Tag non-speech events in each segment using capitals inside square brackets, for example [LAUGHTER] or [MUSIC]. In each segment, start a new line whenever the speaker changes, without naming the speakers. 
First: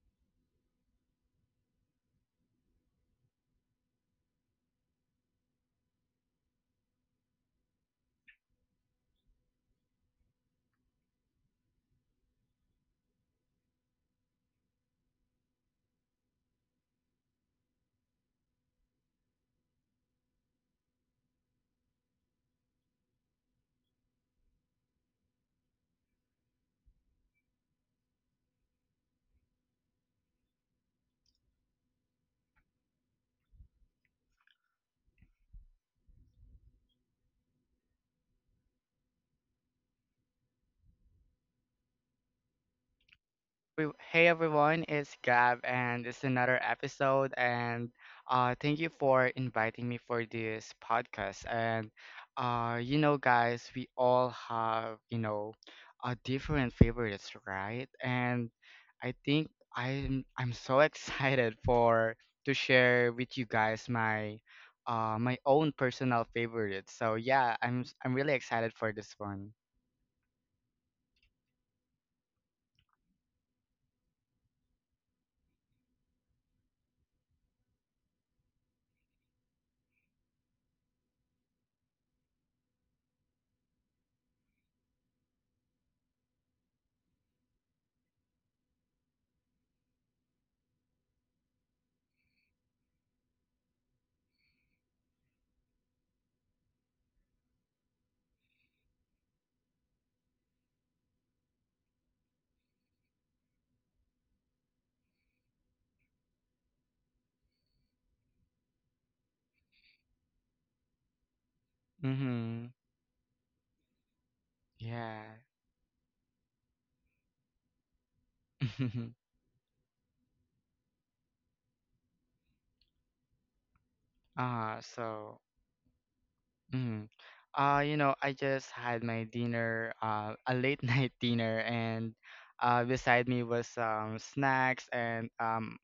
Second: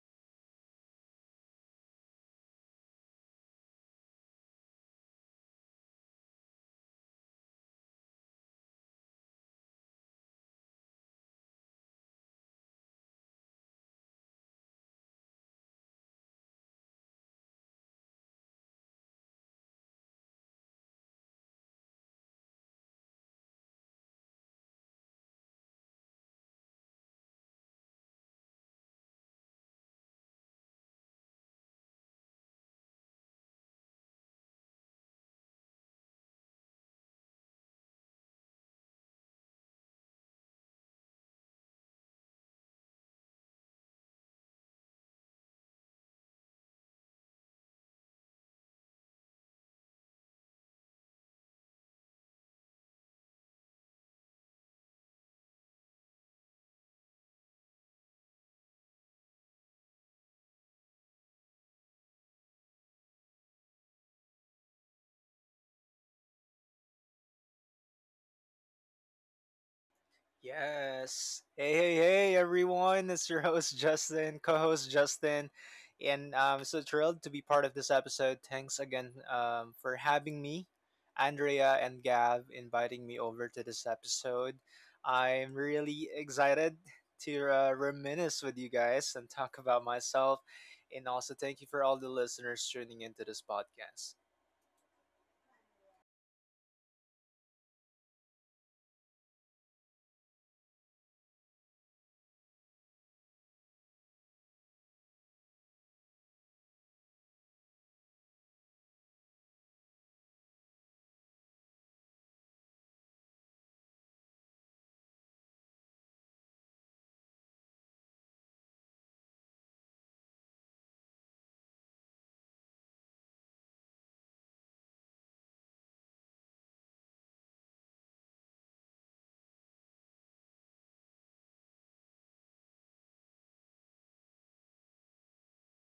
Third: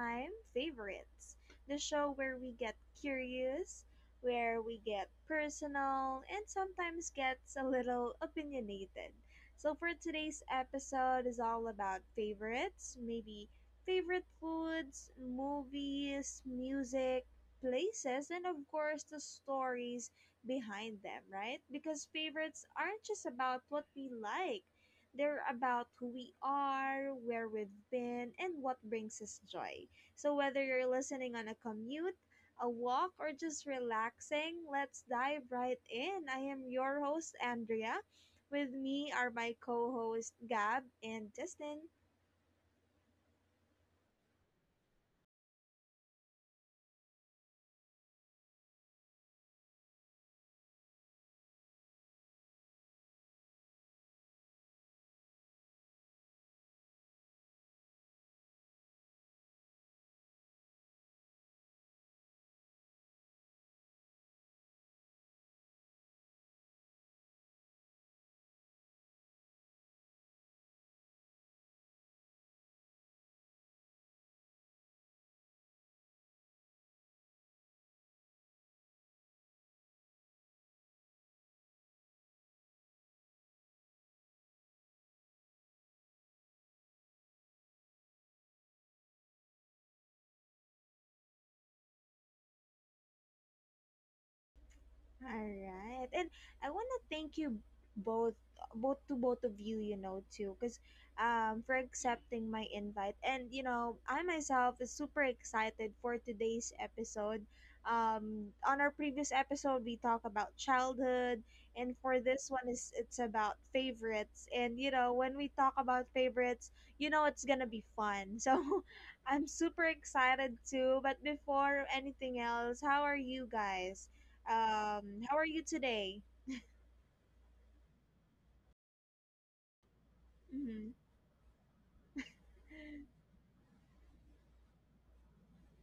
Time Favorites, the show where we get curious, where we get personal, and sometimes gets a little opinionated. So for today's episode, is all about favorites, maybe favorite foods, movies, music, places, and of course, the stories behind them, right? Because favorites aren't just about what we like, they're about who we are, where we've been, and what brings us joy. So whether you're listening on a commute, a walk, or just relaxing, let's dive right in. I am your host, Andrea. With me are my co host, Gab and Justin.
Hey everyone, it's Gab, and it's another episode. And Thank you for inviting me for this podcast. Guys, we all have different favorites, right? And I think I'm so [LAUGHS] excited for to share with you guys my own personal favorites. So yeah, I'm really excited for this one.
Yes. Hey, hey, hey, everyone. It's your host, Justin, co host, Justin. And I'm so thrilled to be part of this episode. Thanks again for having me, Andrea and Gav, inviting me over to this episode. I'm really excited to reminisce with you guys and talk about myself. And also, thank you for all the listeners tuning into this podcast.
All right. And I want to thank you both, both to both of you, you know, too, cuz for accepting my invite. And you know, I myself is super excited for today's episode. On our previous episode we talked about childhood, and for this
Mm-hmm.
one is it's about favorites. And you know,
Yeah.
when we talk about favorites, you know it's going to be fun. [LAUGHS] So
[LAUGHS]
I'm super excited too. But before anything else, how are you guys?
uh
How
so
are you today?
Mm. You know, I just had my dinner, a late [LAUGHS]
Mhm.
night dinner, and beside me was snacks. And um,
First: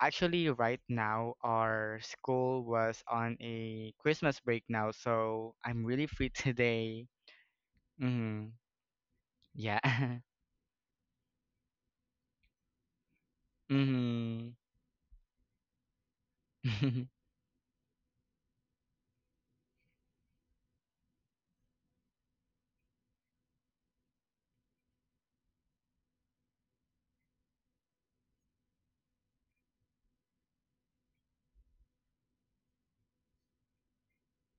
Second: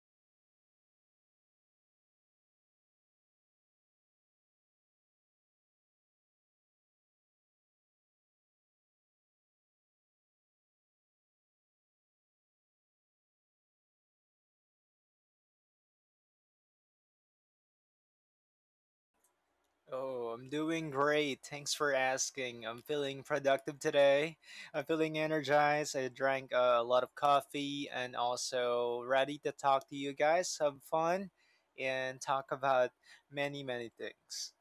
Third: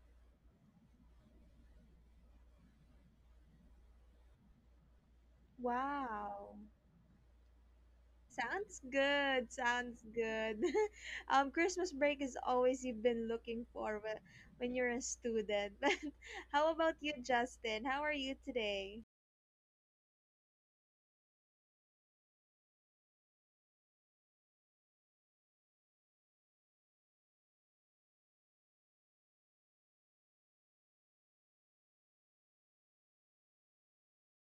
actually, Right now, our school was on a Christmas break now, so I'm really free [LAUGHS]
Wow.
today. Mm-hmm.
Sounds good.
Yeah.
Sounds
[LAUGHS]
good. [LAUGHS] Christmas break is always you've been looking for
mm-hmm.
when you're a student. [LAUGHS] But how about you,
[LAUGHS]
Justin? How are you today?
Oh, I'm doing great. Thanks for asking. I'm feeling productive today. I'm feeling energized. I drank a lot of coffee and also ready to talk to you guys, have fun, and talk about many, many things.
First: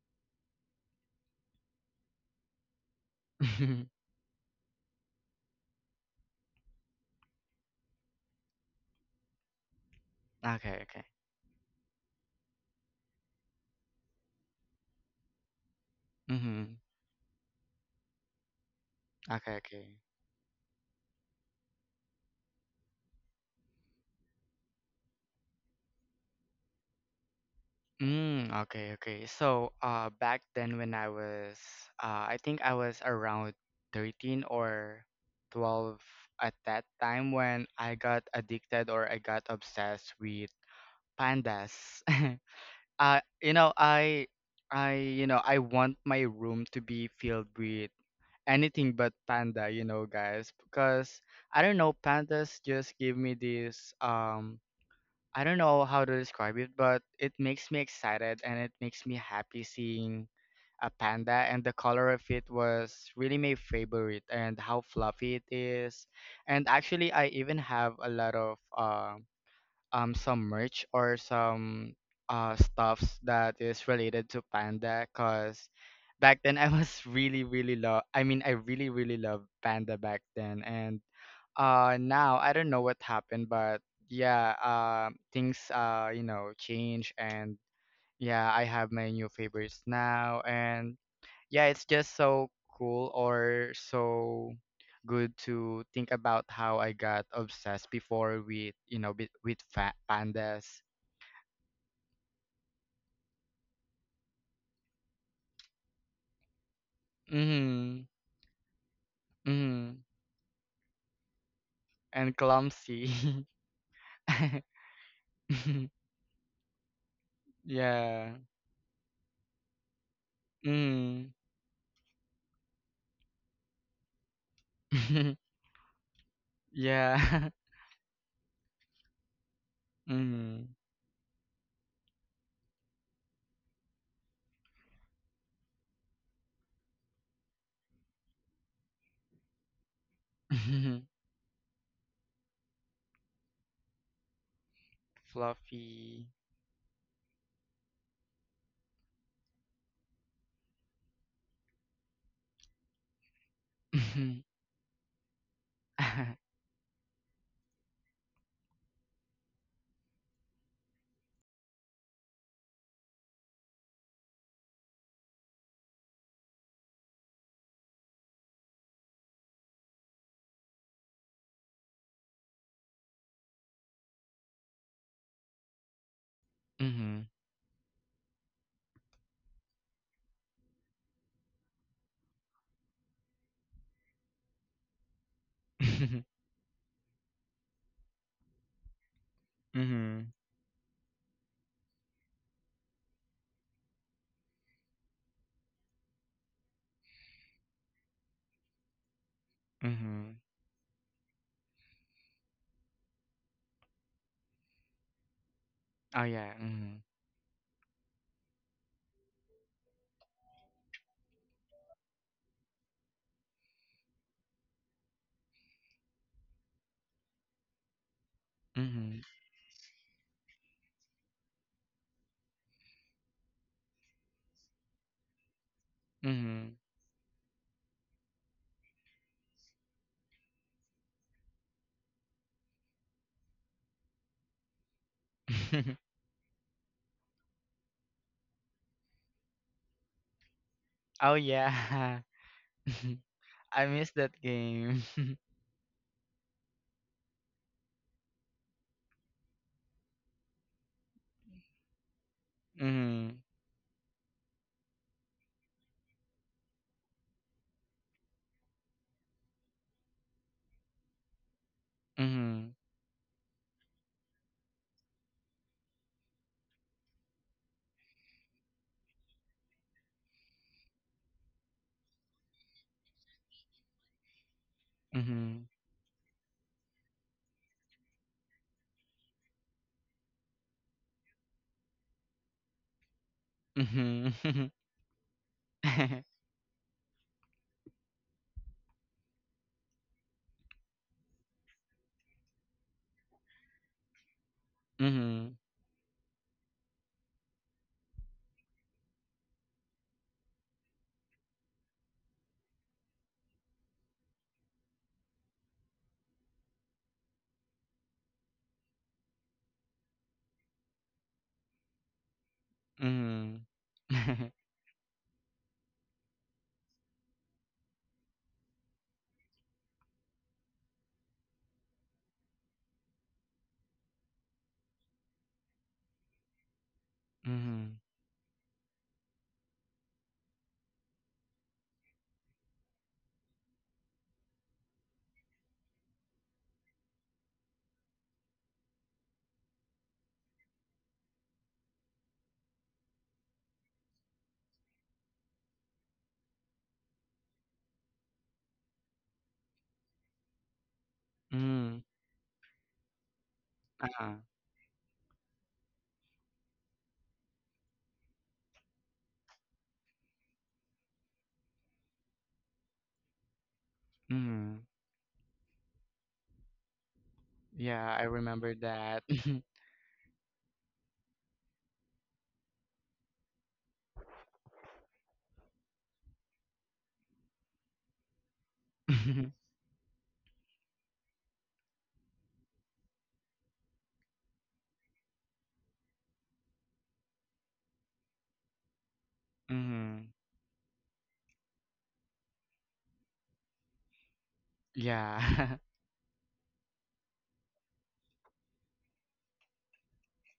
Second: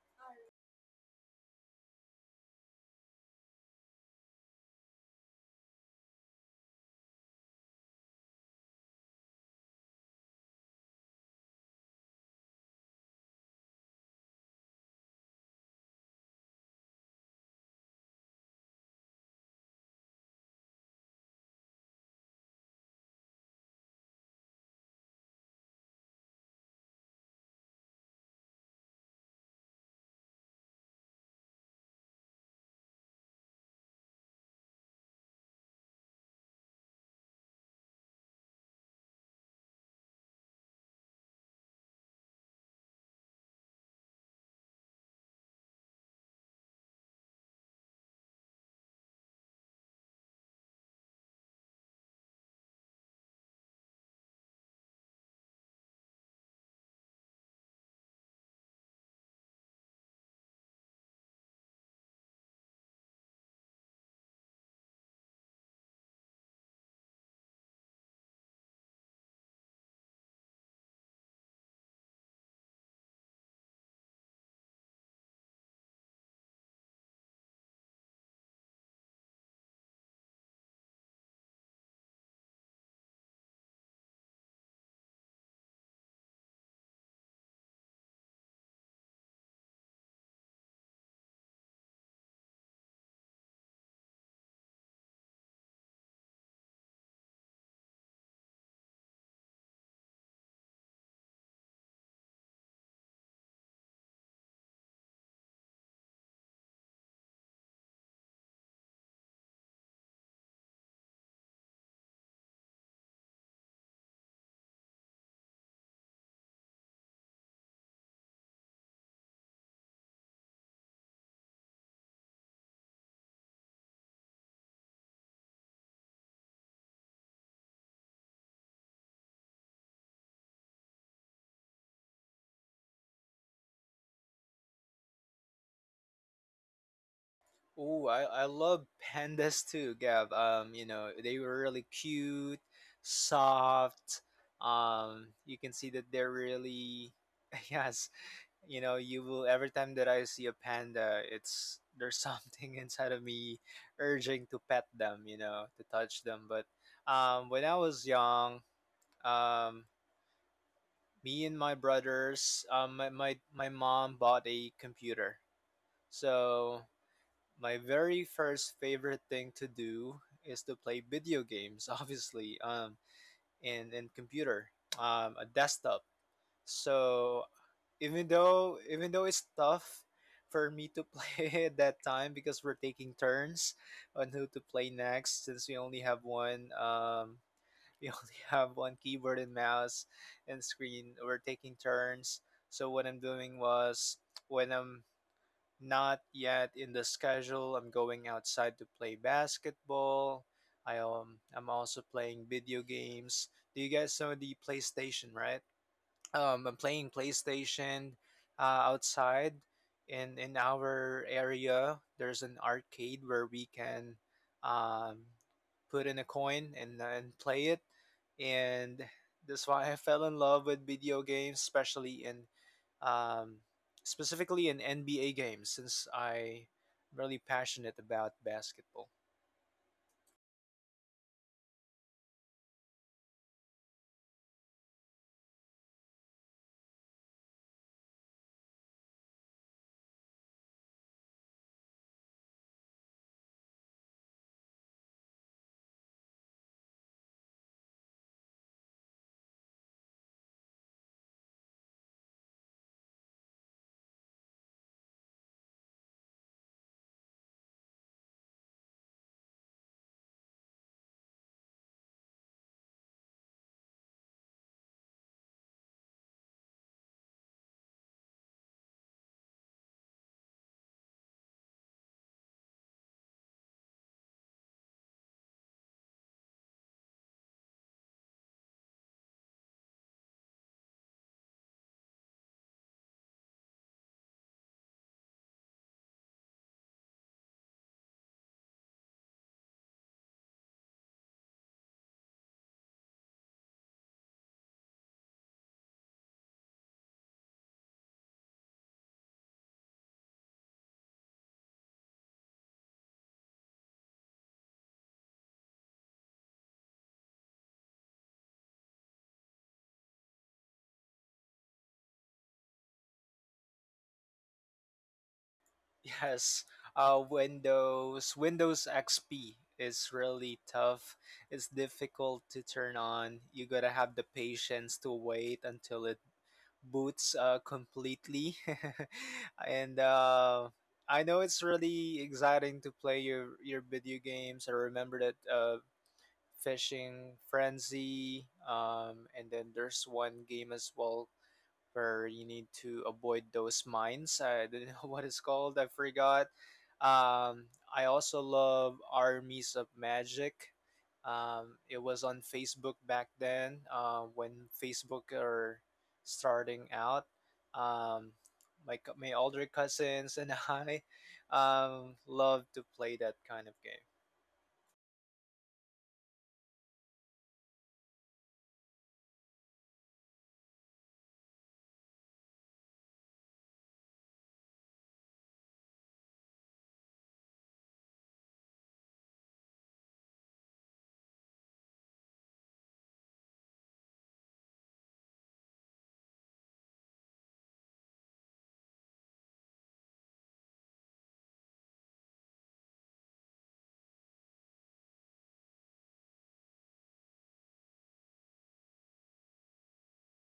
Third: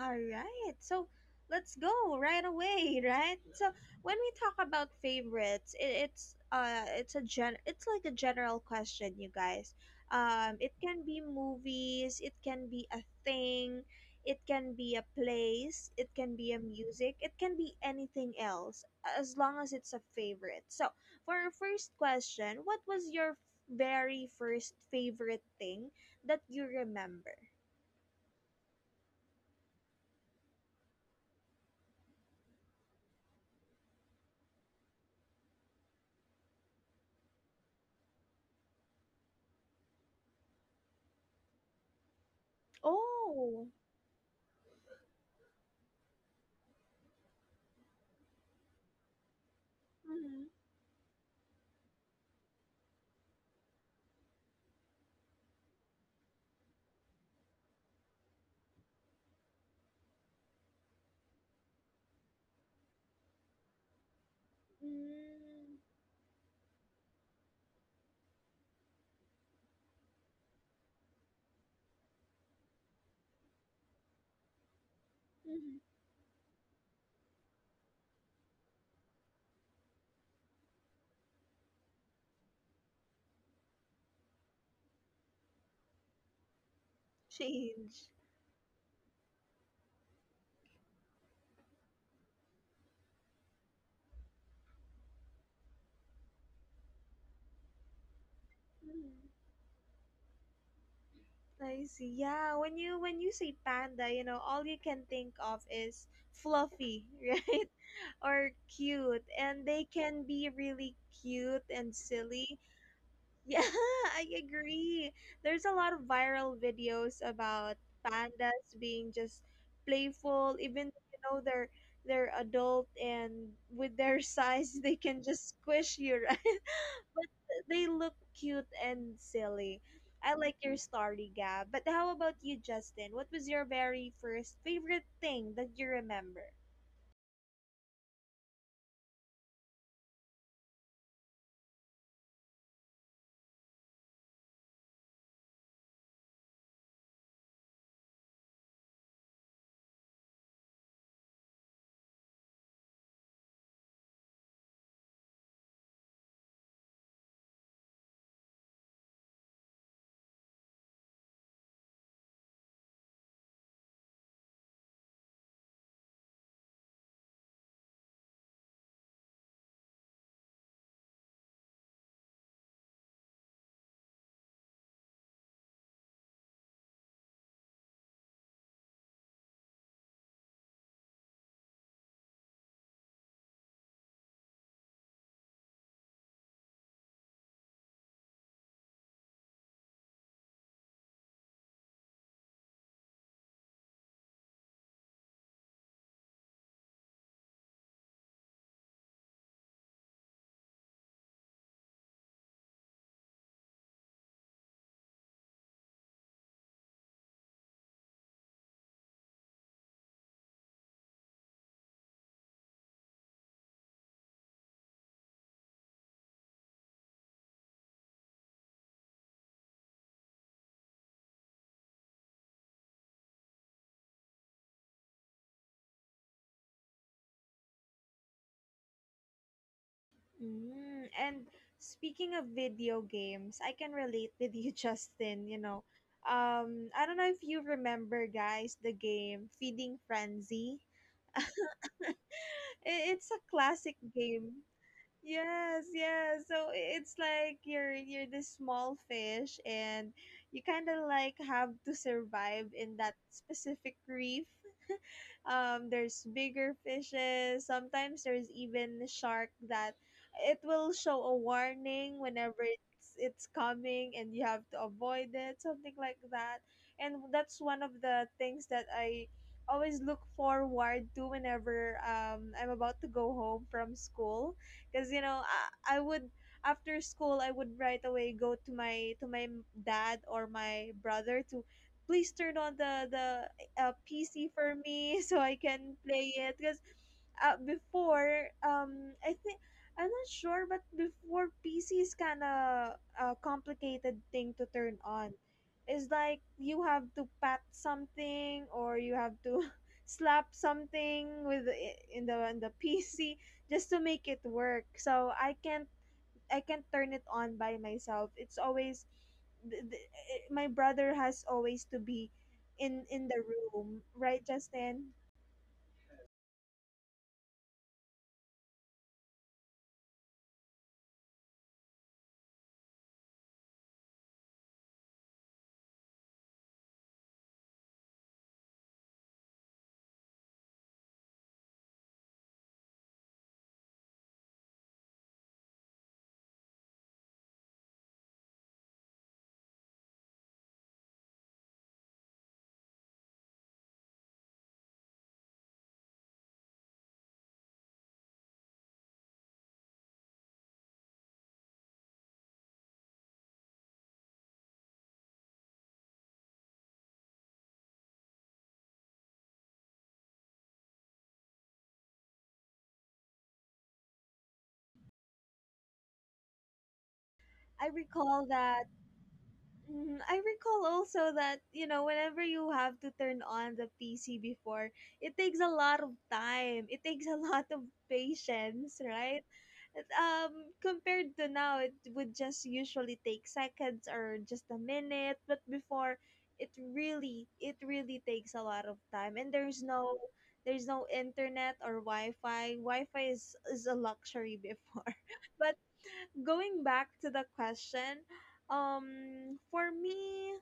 All right. So let's go right away, [LAUGHS] right? So when we talk about favorites, it's it's a gen it's like a general question, you guys. Um, it
Okay,
can
okay.
be movies, it can be a thing, it can be a place, it can be a
Mm-hmm.
music, it can be anything else as
Okay,
long as
okay.
it's a favorite. So, for our first question, what was your very first favorite thing that you remember?
Okay, okay. So, back then when I was, I think I was around 13 or 12 at that time when I got addicted or I got obsessed with pandas. [LAUGHS] Uh, you
Oh.
know, I, I want my room to be filled with anything but panda, you know, guys, because I don't know, pandas just give me this, I don't know how to describe it, but it makes me excited and it makes me happy seeing a panda, and the color of it was really my favorite, and how fluffy it
Mm,
is. And actually I even have a lot of some merch or some stuffs that is related to panda cuz
mhm.
back then [LAUGHS] I mean I really really loved panda back then, and now I don't know what happened, but yeah, things, you know, change. And
Change.
yeah, I have my new favorites now, and yeah, it's just so cool or so good to think about how I got obsessed before with, you know,
Mhm.
with fat pandas.
I see. Yeah, when you say panda, you know, all you can think of is fluffy, [LAUGHS] right?
Hmm.
Or cute. And they
Hmm.
can be really cute and
And
silly.
clumsy.
Yeah, [LAUGHS] I
[LAUGHS]
agree. There's a lot of viral videos about
Yeah.
pandas being just playful, even though, you
Hmm.
know they're adult, and with their [LAUGHS] size they can
[LAUGHS]
just squish you, [LAUGHS] right? But
Yeah.
they look cute and silly.
[LAUGHS]
I like
Hmm.
your story, Gab. But how about you, Justin? What was your very first favorite thing that you remember?
Oh, I love pandas too, Gab.
[LAUGHS]
They were really cute, soft. You can see that
Fluffy.
they're
[LAUGHS]
really, [LAUGHS] yes, you know you will. Every time that I see a panda, it's there's something [LAUGHS] inside of me urging to pet them, you know, to touch them. But when I was young, um me and my brothers, my mom bought a computer. So my very first favorite thing to do is to play video games, [LAUGHS] obviously, in computer, a desktop.
Mhm.
So even though it's tough for me to play [LAUGHS] at that time because we're taking turns on who to play next, since we only
Mhm.
have one [LAUGHS] we only have one keyboard and mouse
Mhm.
and screen. We're taking turns. So what I'm doing was when I'm not yet in the schedule, I'm going outside to play
Mhm.
basketball.
[LAUGHS]
I'm also playing video games. Do you guys know the PlayStation, right?
Oh yeah.
I'm
Mhm.
playing PlayStation outside. In our area, there's an arcade where we can um, put in a coin and play it. And
Mhm.
that's why I fell in love with video games, especially in um, specifically in NBA games, since I'm
Mhm.
really passionate about basketball.
Mm, and speaking of video games, I can relate with you, [LAUGHS] Justin. You know,
[LAUGHS]
I don't know if you remember, guys, the game Feeding Frenzy.
Oh
[LAUGHS] I-
yeah. [LAUGHS]
it's a
I
classic
miss that
game.
game. [LAUGHS]
Yes, yes. So it's like you're this small fish, and you kind of like have to survive in that
Mhm.
specific reef, there's bigger fishes. Sometimes there's even shark that it will show a warning whenever
Mhm.
it's coming, and you have to avoid it, something like that. And that's one of the things that I always look forward to whenever I'm about to go home from school because you know
Mhm.
I would, after school I would right away go to my dad or my brother to please turn on the a
Mhm.
PC
Mhm.
for me [LAUGHS] so I can play it because before I think I'm not sure, but before PC is kind of a complicated thing to turn on.
Mhm.
It's like you have to pat something or you have to [LAUGHS] slap something with in the PC just to make it work. So I can't, I can't turn it on by myself. It's always my brother has always to be in the
Mhm.
room, right,
Mhm. [LAUGHS]
Justin?
Yes, Windows XP is really tough. It's difficult to turn on. You gotta have the patience to wait until it boots
[LAUGHS]
completely. [LAUGHS] and I know it's really exciting to play your video games. I remember that Fishing Frenzy, and then there's one game as well where you need to avoid those mines. I don't know [LAUGHS] what it's called. I forgot. I also love Armies of Magic. It was on Facebook back then
Uh-huh.
when Facebook are starting out. Um, my older cousins and [LAUGHS] I love to play that kind of game.
Mhm.
I
Yeah, I
recall
remember
that.
that.
Mm, I recall also that, you know, whenever you have to turn on the PC before, it takes a lot of time. It takes a [LAUGHS] lot of patience, right?
[LAUGHS]
Um, compared to now, it would just usually take seconds or just a minute, but before, it it really takes a lot of time. And
Mhm.
there's no internet or Wi-Fi. Wi-Fi is a luxury before, [LAUGHS] but
Yeah.
going back to the question, for me,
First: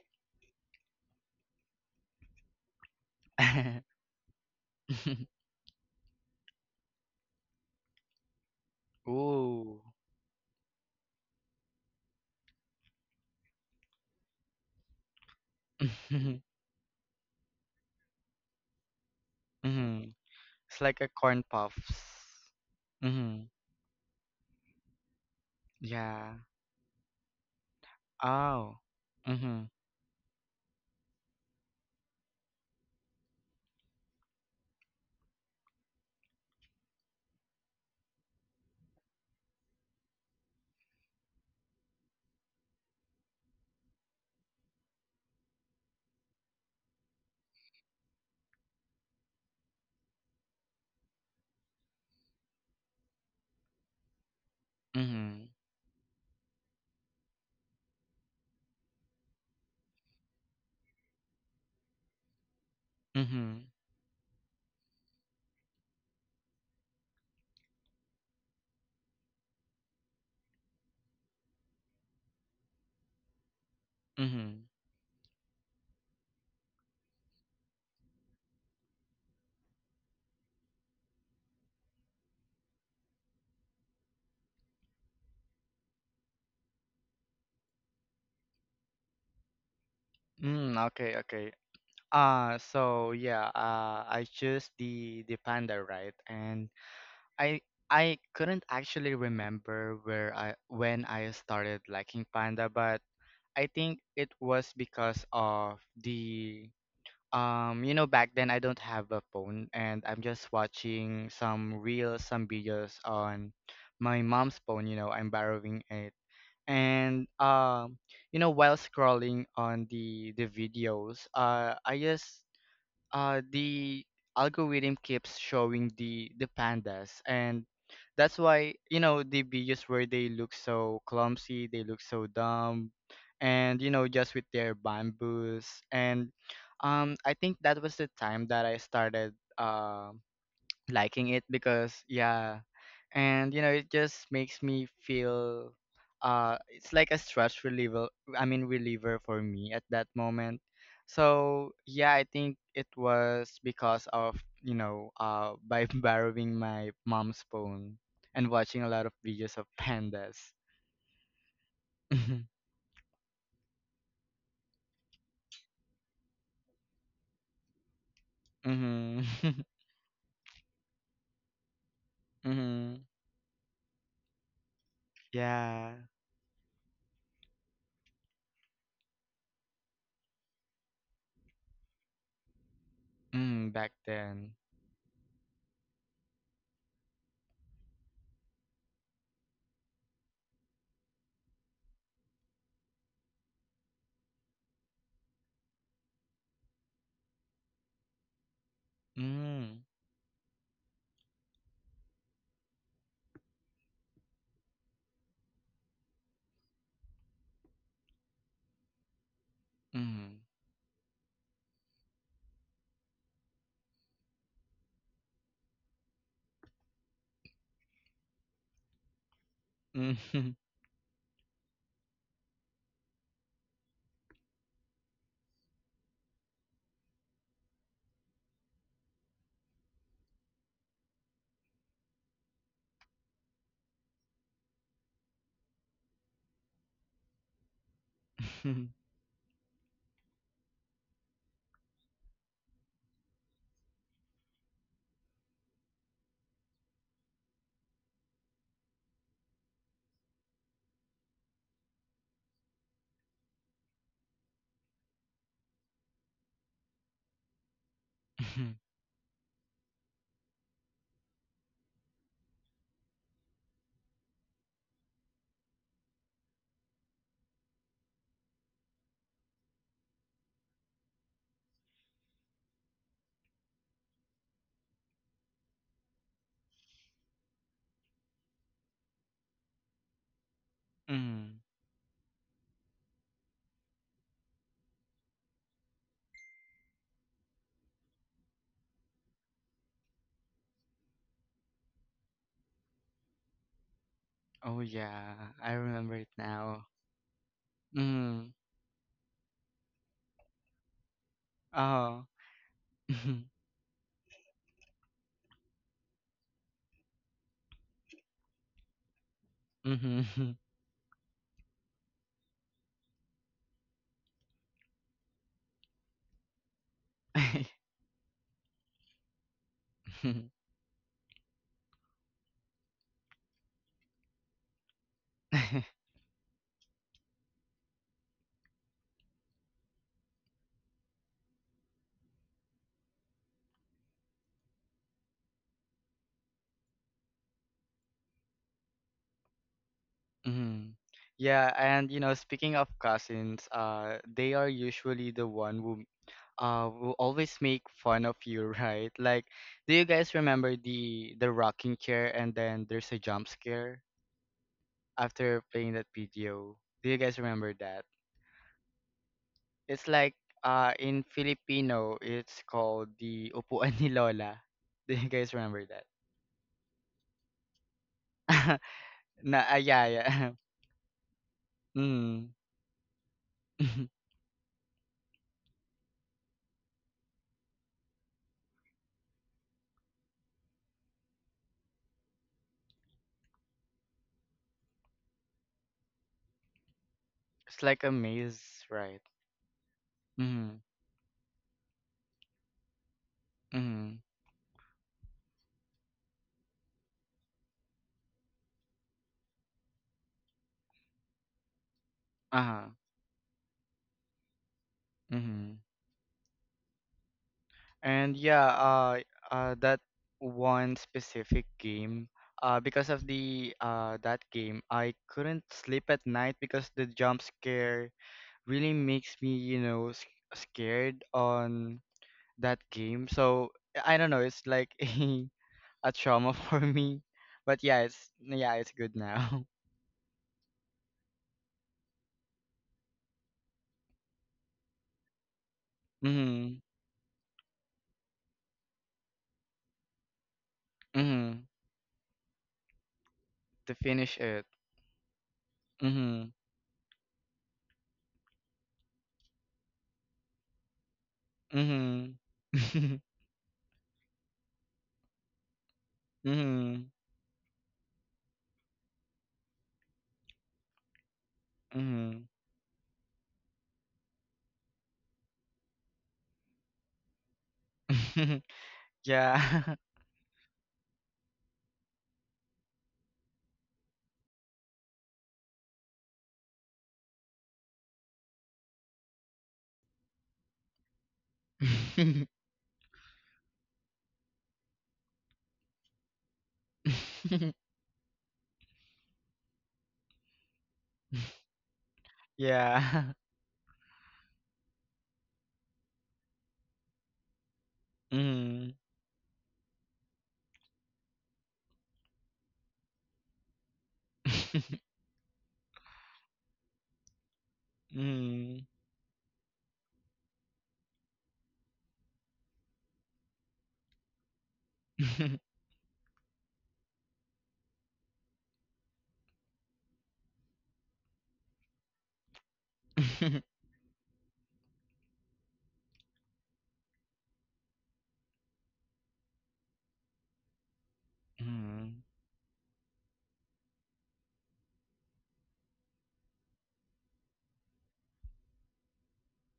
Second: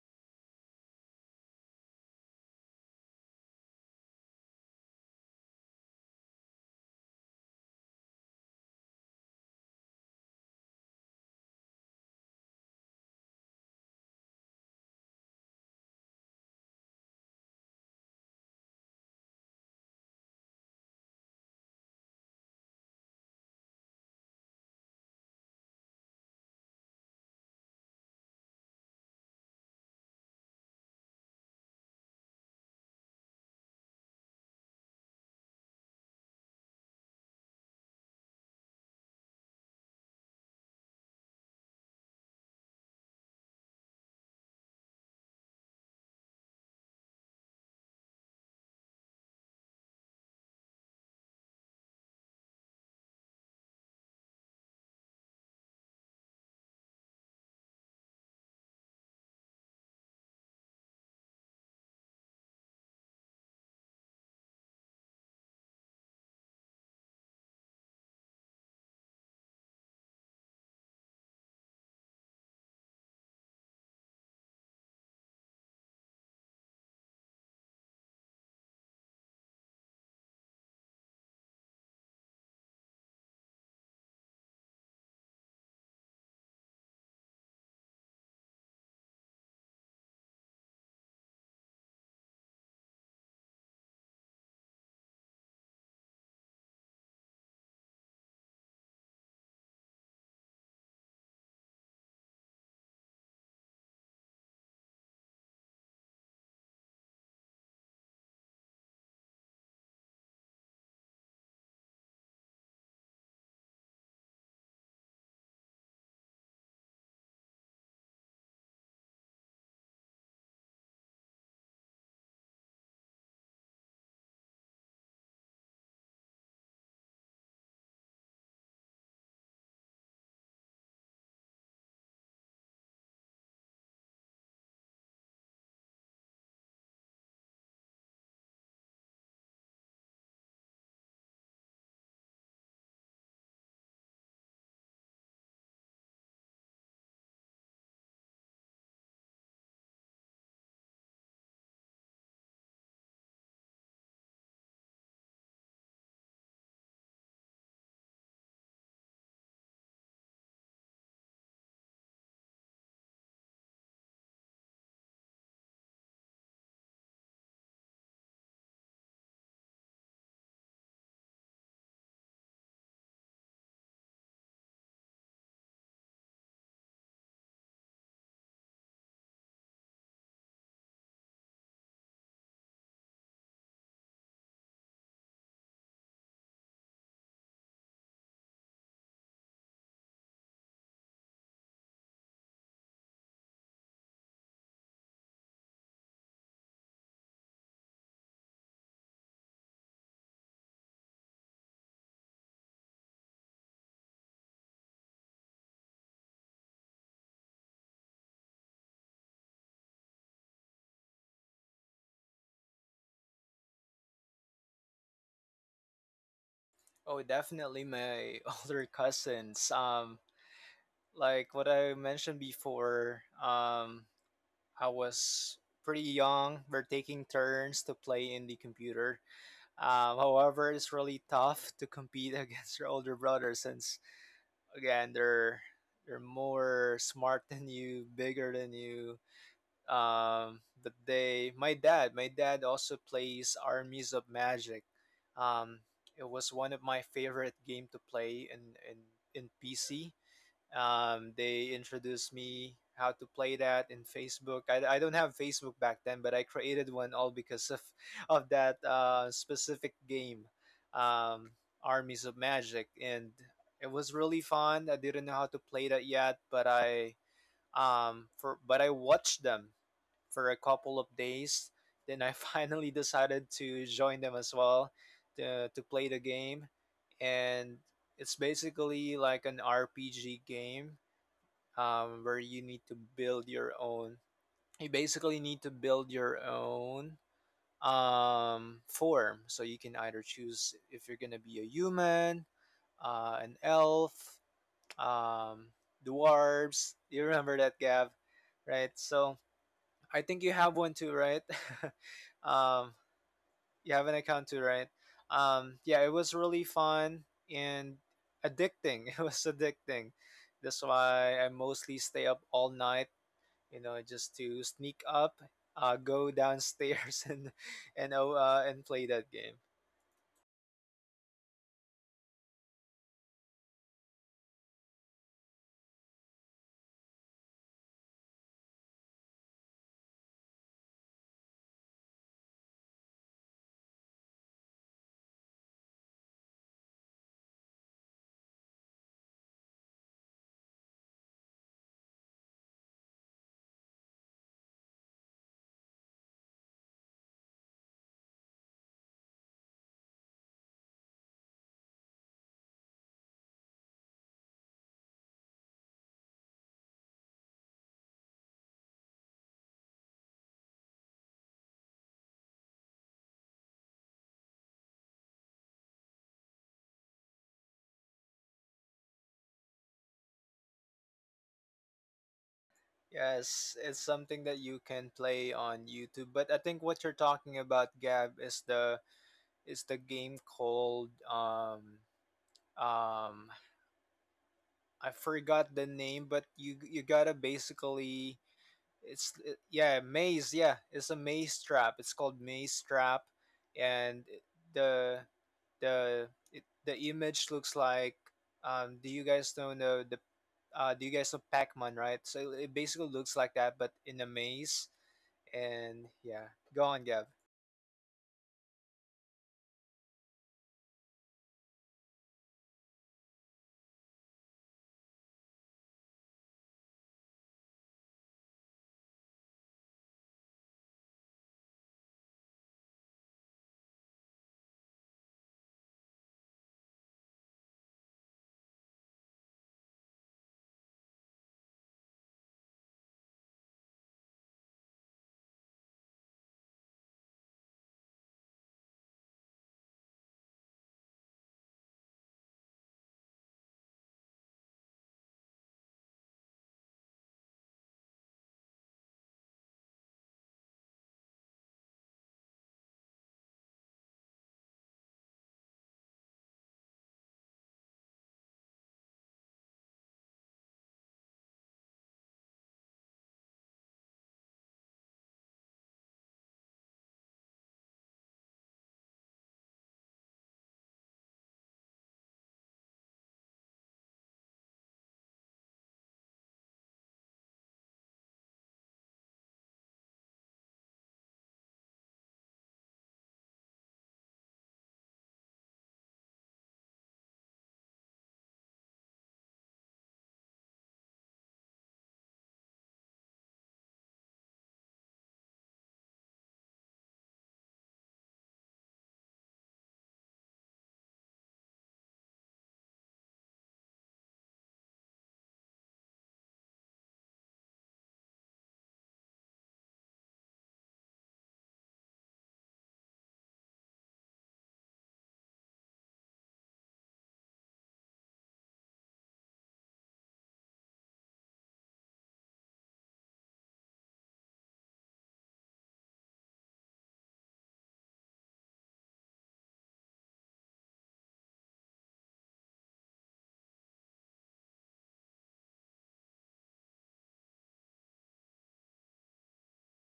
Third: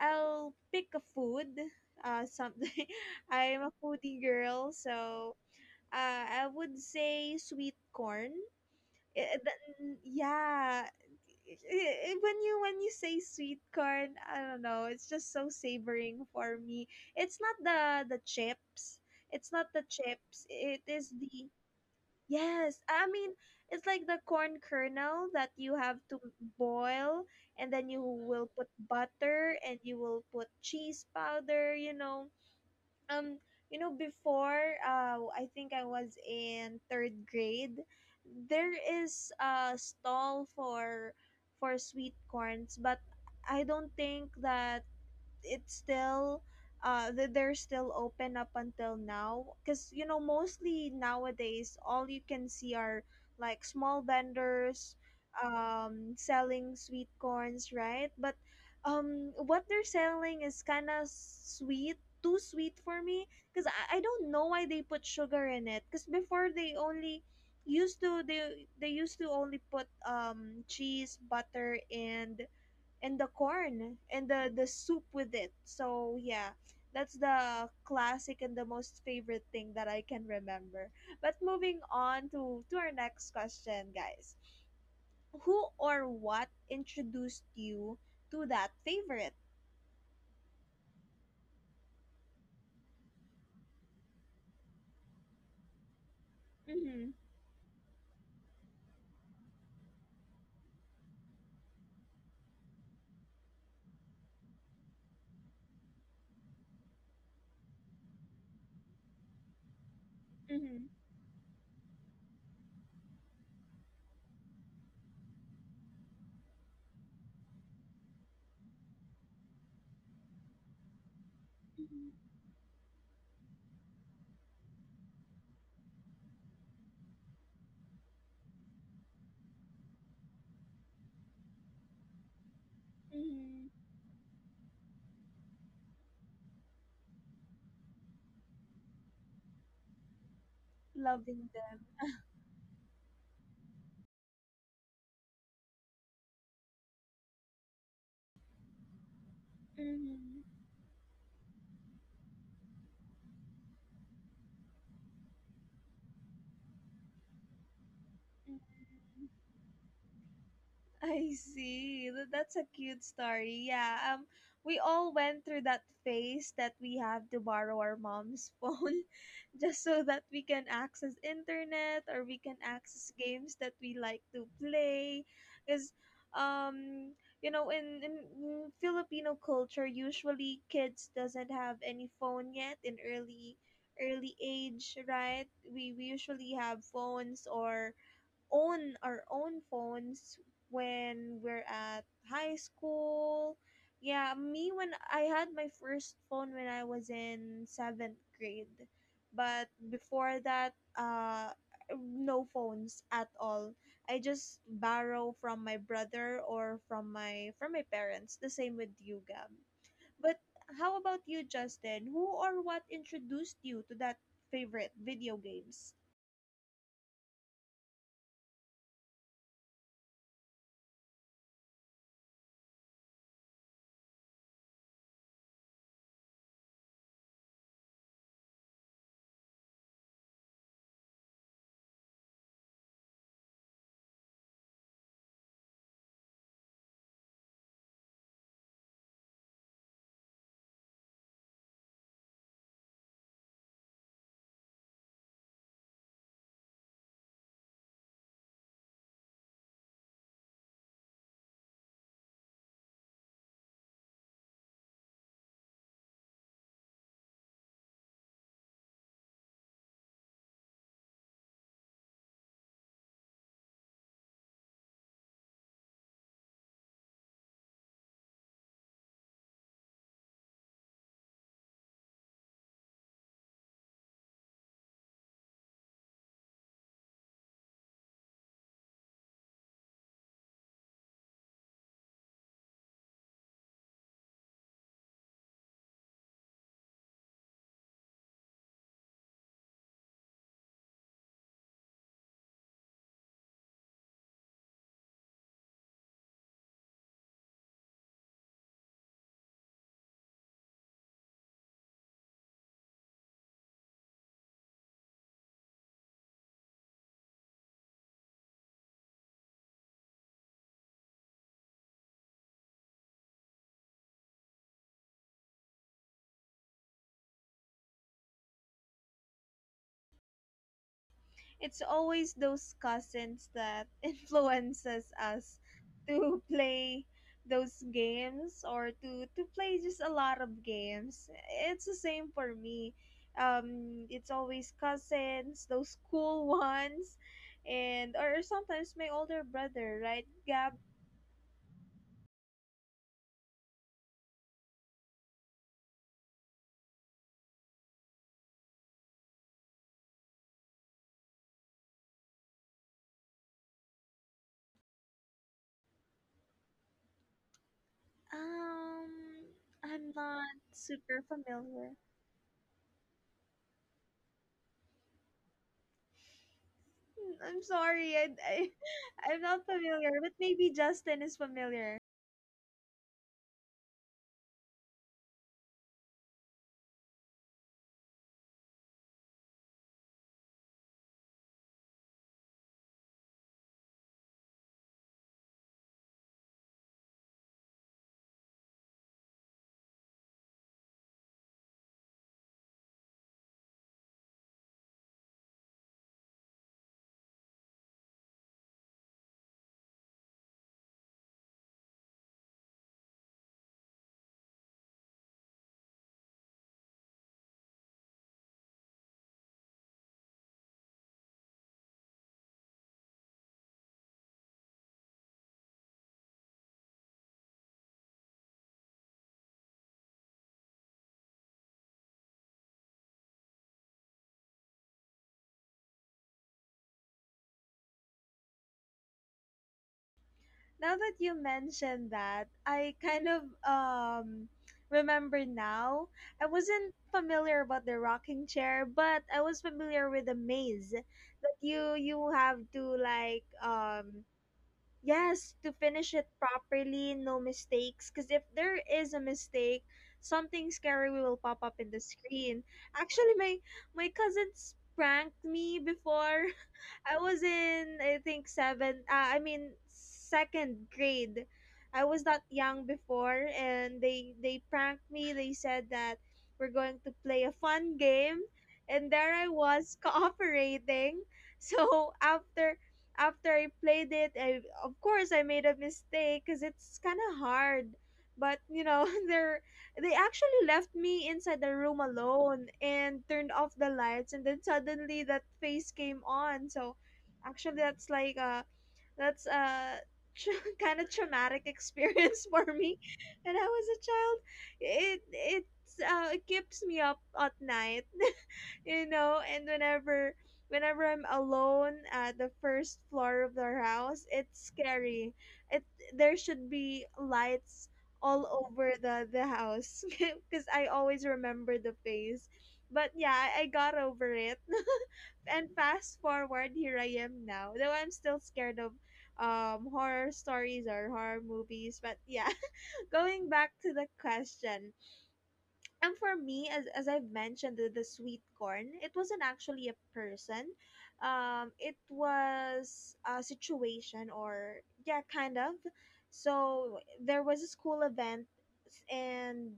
I'll pick a food. Something. [LAUGHS] I'm a
[LAUGHS]
foodie girl, so I would say sweet corn.
Ooh.
Yeah, when you say sweet corn, I don't know, it's just so savoring
Mm-hmm.
for me. It's not the chips. It's
[LAUGHS]
not the
Hmm.
chips. It
It's like a
is
corn
the—
puffs.
Yes, I mean
Mm-hmm.
it's like the corn kernel that you have to
Yeah.
boil, and then you will put
Oh.
butter
Mm-hmm.
and you will put cheese powder. Um, you know before I think I was in third grade, there is a stall for sweet corns, but I don't think that it's still uh, that they're still open up until now, because you know mostly nowadays all you can see are like small vendors
Mm-hmm.
um, selling sweet corns, right? But um, what they're selling is kind of sweet, too sweet for me
Mm-hmm.
because I don't know why they put sugar in it, because before they only used to they used to only put um, cheese, butter, and the corn and
Mm-hmm.
the soup with it. So yeah, that's the classic and the most favorite thing that I can remember. But moving on to our next question, guys. Who or what introduced you to that favorite?
Okay, okay. I chose the panda, right? And
Mhm.
I I couldn't actually remember where I when I started liking panda, but I think it was because of the You know, back then I don't have a phone and I'm just
Mhm.
watching some reels, some videos on my mom's phone, you know, I'm borrowing it. And You know, while scrolling on the videos, I
Mhm.
just the algorithm keeps showing the pandas, and that's why, you know, the videos where they look so clumsy, they look so dumb,
Mhm.
and you know, just with their bamboos. And I think that was the time that I started Um, liking it
Loving them.
because yeah, and you know it just makes me feel, it's like a stress reliever, reliever for me at that
Mhm.
moment. So yeah, I think it was because of, you know, by [LAUGHS] borrowing my mom's phone and watching a lot of
Mhm.
videos of pandas.
I see.
[LAUGHS]
That's a cute story. Yeah. Um, we all went through that phase that we have to borrow our mom's [LAUGHS] phone
Mhm. [LAUGHS]
just so that we can access internet or we can
Mhm.
access games that we like to play,
Yeah.
cuz um, you know in Filipino culture usually kids doesn't have any phone yet in early,
Mm, back
early
then.
age, right? We usually have phones or own our own phones when we're at high school. Yeah, me when I had my first phone when I was in seventh grade, but
Mm.
before that, no phones at all. I just borrow from my brother or from my parents. The same with you, Gab.
Mhm.
But
[LAUGHS]
how about you, Justin? Who or what introduced you to that favorite video games?
Oh, definitely my [LAUGHS] older cousins.
Mhm.
Like what I mentioned before. I was pretty young. We're taking turns to play in the computer. However, it's really tough to compete [LAUGHS] against your older brother, since again they're more smart than you, bigger than you. My dad, my dad also plays Armies of Magic. Um, it was one of my favorite game to play in in PC. They introduced me how to play that in Facebook. I don't have Facebook back then, but I created one all because of [LAUGHS] of that specific game, um, Armies of Magic, and it was really fun. I didn't know how to play that yet, but I watched them for a couple of days. Then I [LAUGHS] finally decided to join them as well to play the game, and it's basically like an RPG game,
[LAUGHS] Mhm.
where you need to build your own. You basically need to build your own form. So you can either choose if you're gonna be a human, an elf,
Oh yeah,
um,
I remember it
dwarves.
now.
You remember that, Gav,
Mm.
right? So I think you have one too, right? [LAUGHS]
Oh.
um,
[LAUGHS]
you have an account too, right? Yeah, it was really fun and addicting. [LAUGHS] It was addicting.
Mm-hmm.
That's why I mostly stay up all night, you know, just to sneak up, go downstairs [LAUGHS] and and
[LAUGHS]
oh, uh, and play that game.
It's always those cousins that [LAUGHS] influences us to play those games or to play just a lot of games. It's the same for me. It's always cousins, those cool [LAUGHS] ones, and or sometimes my older brother, right, Gab?
Mm-hmm. Yeah, and you know, speaking of cousins, they are usually the one who will always make fun of you, [LAUGHS] right? Like, do you guys remember the rocking chair and then there's a jump scare after playing that video? Do you guys remember that?
Um,
It's
I'm
like
not
in
super familiar.
Filipino it's called the upuan ni Lola. [LAUGHS] Do you guys remember that?
Hmm, I'm sorry, I
[LAUGHS]
[LAUGHS] I'm
Na
not
yeah
familiar, but
yeah. [LAUGHS]
maybe Justin is familiar.
Mm.
Yes, it's
[LAUGHS] It's
something that you can play on YouTube. But I think what you're talking about, Gab, is the game called um I forgot the name, but you gotta
like a
basically
maze,
it's
right?
it, yeah maze, yeah,
Mm.
it's a maze trap. It's called maze trap. And
Mm.
the the image looks like do you guys know the do you guys know Pac-Man, right? So it basically
Uh-huh.
looks like that, but in a maze.
Mm.
And yeah, go on Gab.
And yeah, that one specific game, because of the that game I couldn't sleep at night because the jump scare really makes me, you know, scared on that game. So I don't know. It's like [LAUGHS] a trauma for me. But yeah, it's good now. [LAUGHS]
Now that you mentioned that, I kind of um, remember now. I
Mhm.
wasn't familiar about the rocking chair, but I was familiar with the maze that
Mhm.
you have to like
To
um,
finish it.
yes, to finish it
Mhm.
properly, no mistakes, because if there is a mistake, something scary will pop up in the
Mhm.
screen.
[LAUGHS]
Actually, my cousins pranked me before. [LAUGHS]
Mhm.
I was in I think seven. I mean second grade. I was not
Mhm.
young before, and they pranked me. They said that we're going to play a fun game,
[LAUGHS]
and there I
Yeah.
was [LAUGHS] cooperating. So after, after I played it, I of course I made a mistake because it's kind of hard. But you know, [LAUGHS] they're, they actually left me inside the room
[LAUGHS]
alone and turned off the lights, and then suddenly that face came on, so— Actually, that's like that's a [LAUGHS] kind of traumatic experience [LAUGHS] for me
Yeah. [LAUGHS]
when I was a child. It it's it keeps me up at night. [LAUGHS]
Mhm.
You know, and whenever, whenever I'm alone at the first floor of their house, it's
[LAUGHS]
scary. It, there should be lights all
Mhm.
over the house [LAUGHS] because I always remember the face. But yeah, I got over it [LAUGHS] and
[LAUGHS]
fast forward, here I am now, though I'm still scared of um, horror stories or horror movies. But yeah, [LAUGHS] going back to the question, and for me, as I've mentioned, the sweet corn, it wasn't actually a person. It
Mhm.
was a situation or yeah, kind of. So there was a school event, and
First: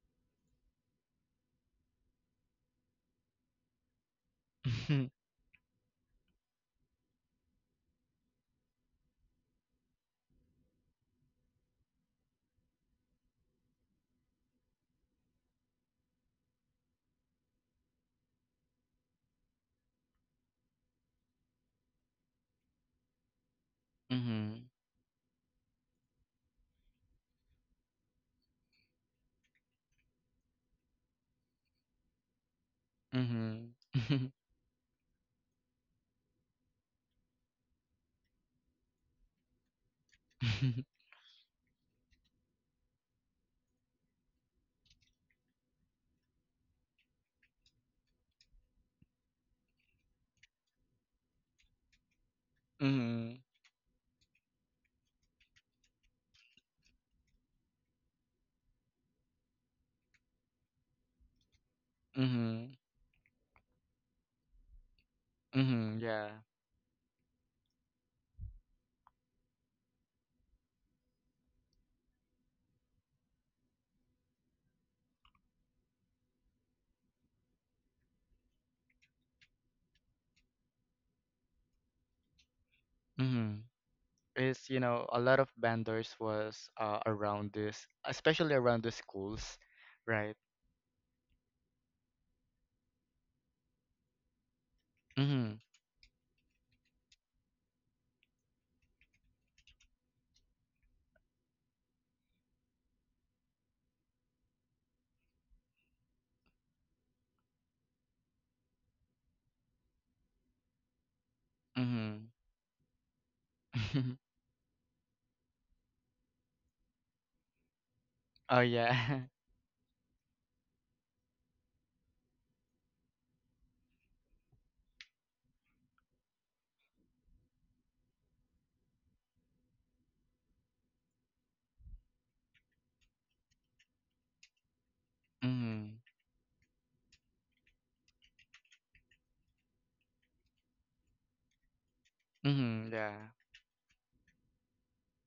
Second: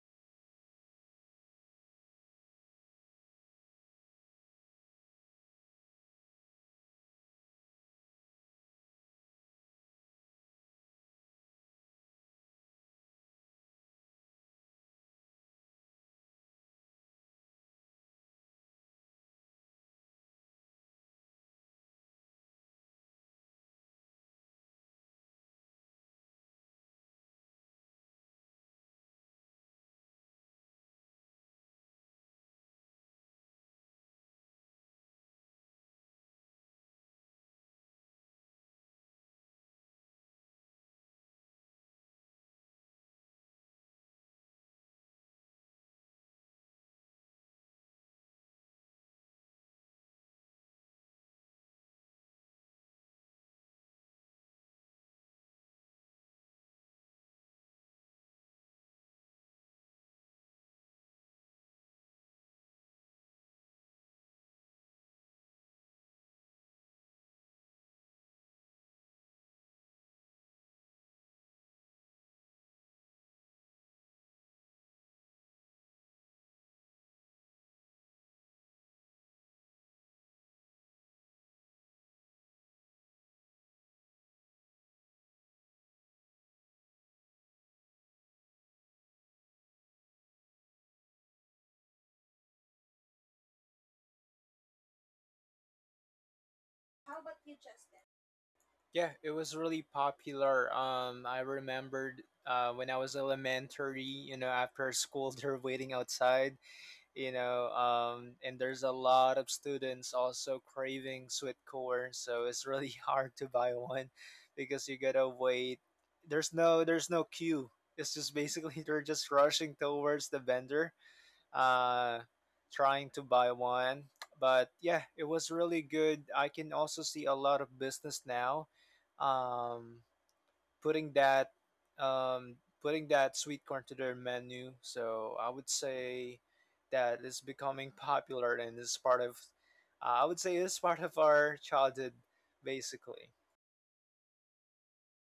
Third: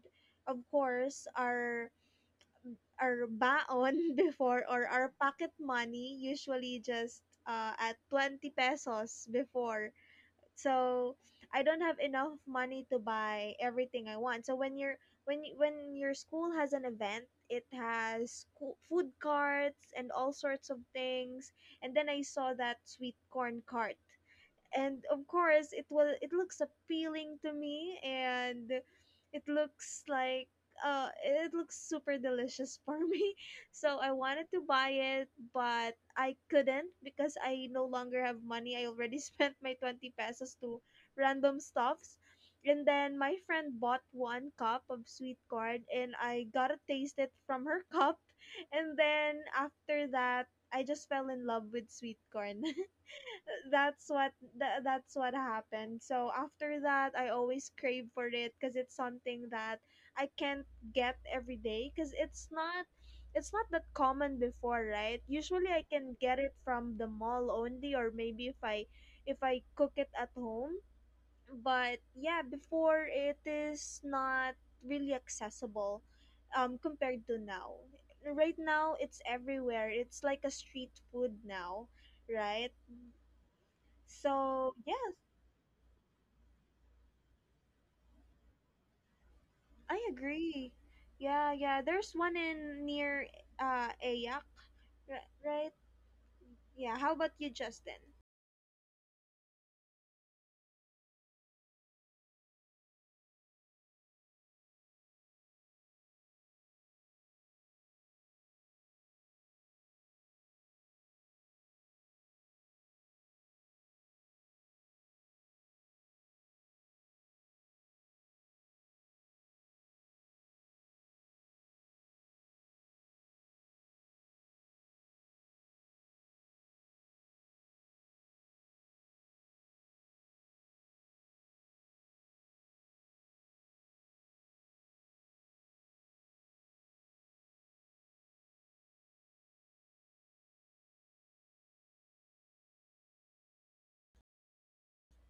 of course our baon [LAUGHS] before, or our
[LAUGHS]
pocket money, usually just at 20 pesos before. So I don't have enough money to buy everything I want. So when your school has an event, it has food carts and all sorts of things. And then I saw that sweet corn cart,
Mhm. [LAUGHS]
and of course it looks appealing to me, and it looks like it looks super delicious [LAUGHS] for me.
Mhm.
So I
[LAUGHS] Mhm.
wanted
[LAUGHS]
to buy it, but I couldn't because I no longer have money. I already [LAUGHS] spent my 20 pesos to random stuffs. And then my friend bought one cup of sweet corn, and I got to taste it from her [LAUGHS] cup. And then after that, I just fell in love with sweet corn. [LAUGHS]
Mhm. Mhm.
that's what that's what happened. So after that, I always crave for it because it's something that I can't get every day, because it's not that common before, right? Usually I
Mhm. [LAUGHS]
can
Yeah.
get it from the mall only, or maybe if I cook it at home. But yeah, before it is not really accessible, um, compared to now. Right now it's everywhere. It's like a street food now, right?
Mm-hmm. Is,
So
you know,
yes,
a lot of vendors was around this, especially around the schools,
I
right?
agree. Yeah, yeah. There's one in near Ayak,
Mm-hmm.
right? Yeah. How about you, Justin?
Yeah, it was really popular. I remembered when I was elementary, you know, after school [LAUGHS] they're waiting outside, you know, and there's a lot of students also craving sweet corn,
Mm-hmm.
so it's really [LAUGHS] hard to buy one because you gotta wait. There's no queue. It's just
[LAUGHS] Oh
basically [LAUGHS] they're
yeah. [LAUGHS]
just rushing towards the vendor, uh, trying to buy one. But yeah, it was really good. I can also see a lot of business now um, putting that um, putting that sweet corn to their menu. So I would
Mm-hmm.
say that it's becoming popular and this is part of I would say this is part of our childhood
Mm-hmm. Yeah.
basically.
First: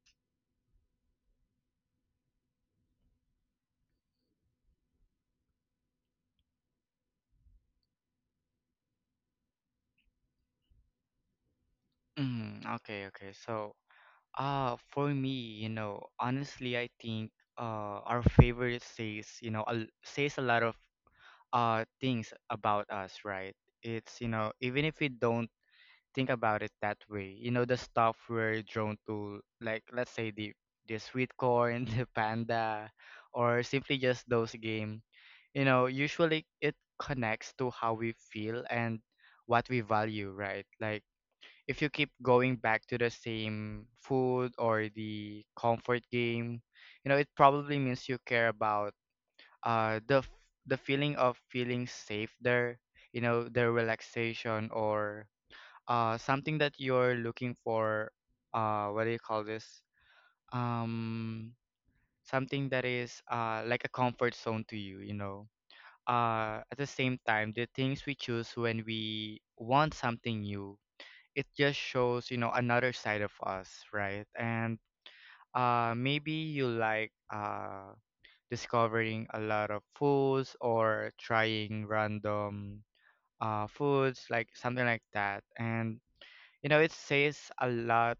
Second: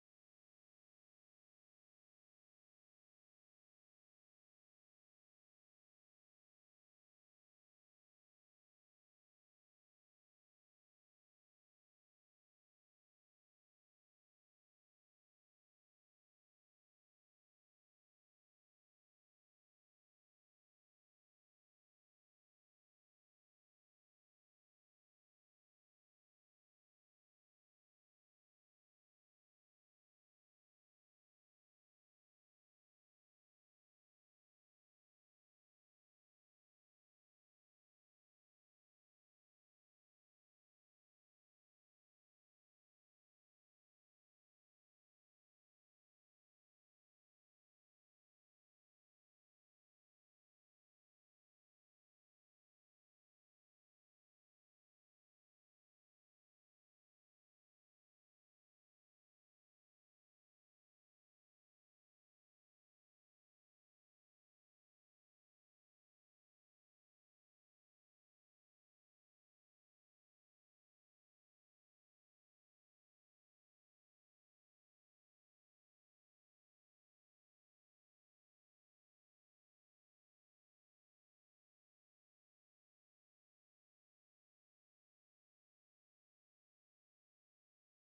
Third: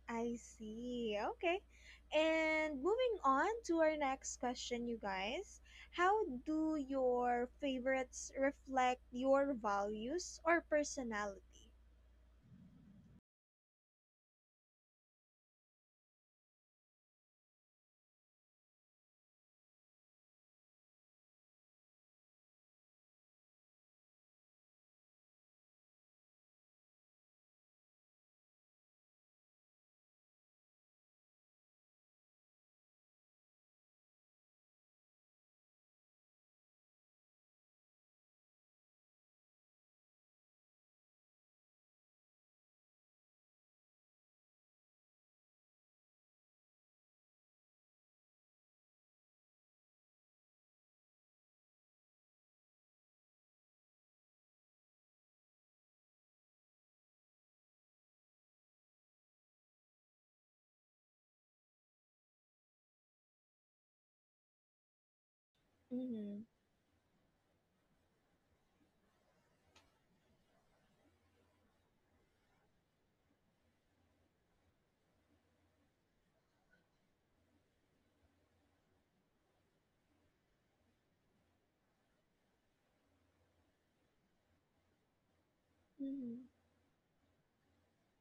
I see. Okay. And moving on to our next question, you guys. How do your favorites reflect your values or personality?
Mm-hmm. Okay, okay. So, for me, you know, honestly, I think our favorite says, you know, a l says a lot of things about us, right? It's, you know, even if we don't think about it that way. You know, the stuff we're drawn to, like let's say the sweet corn, [LAUGHS] the panda, or simply just those game. You know, usually it connects to how we feel and what we value, right? Like if you keep going back to the same food or the comfort game, you know, it probably means you care about uh the f- the feeling of feeling safe there, you know, the relaxation, or something that you're looking for, what do you call this, um something that is like a comfort zone to you, you know.
Mm-hmm.
At the same time, the things we choose when we want something new, it just shows, you know, another side of us, right? And maybe you like discovering a lot of foods or trying random foods, like something like that. And
Mm-hmm.
you know, it says a lot,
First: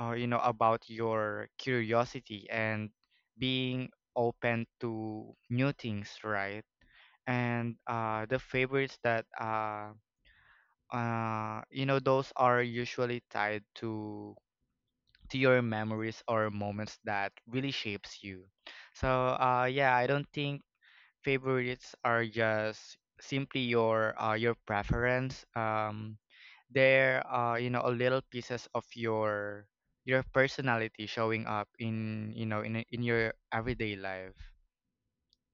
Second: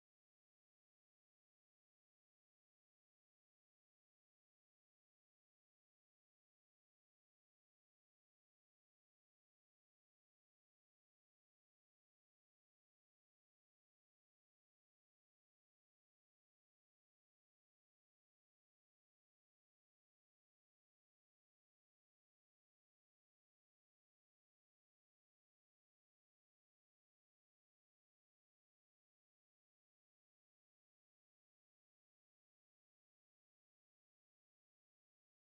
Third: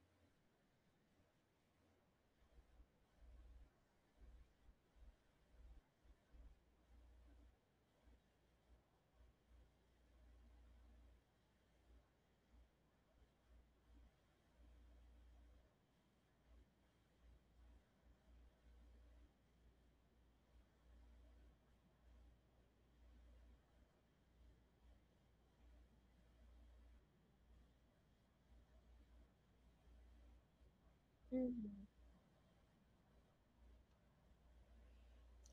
you know, about your curiosity and being open to new things, right? And the favorites that You know, those are usually tied to your memories or moments that really shapes you. So yeah, I don't think favorites are just simply your preference. They're, you know, a little pieces of your personality showing up
Mm-hmm.
in, you know, in your everyday life.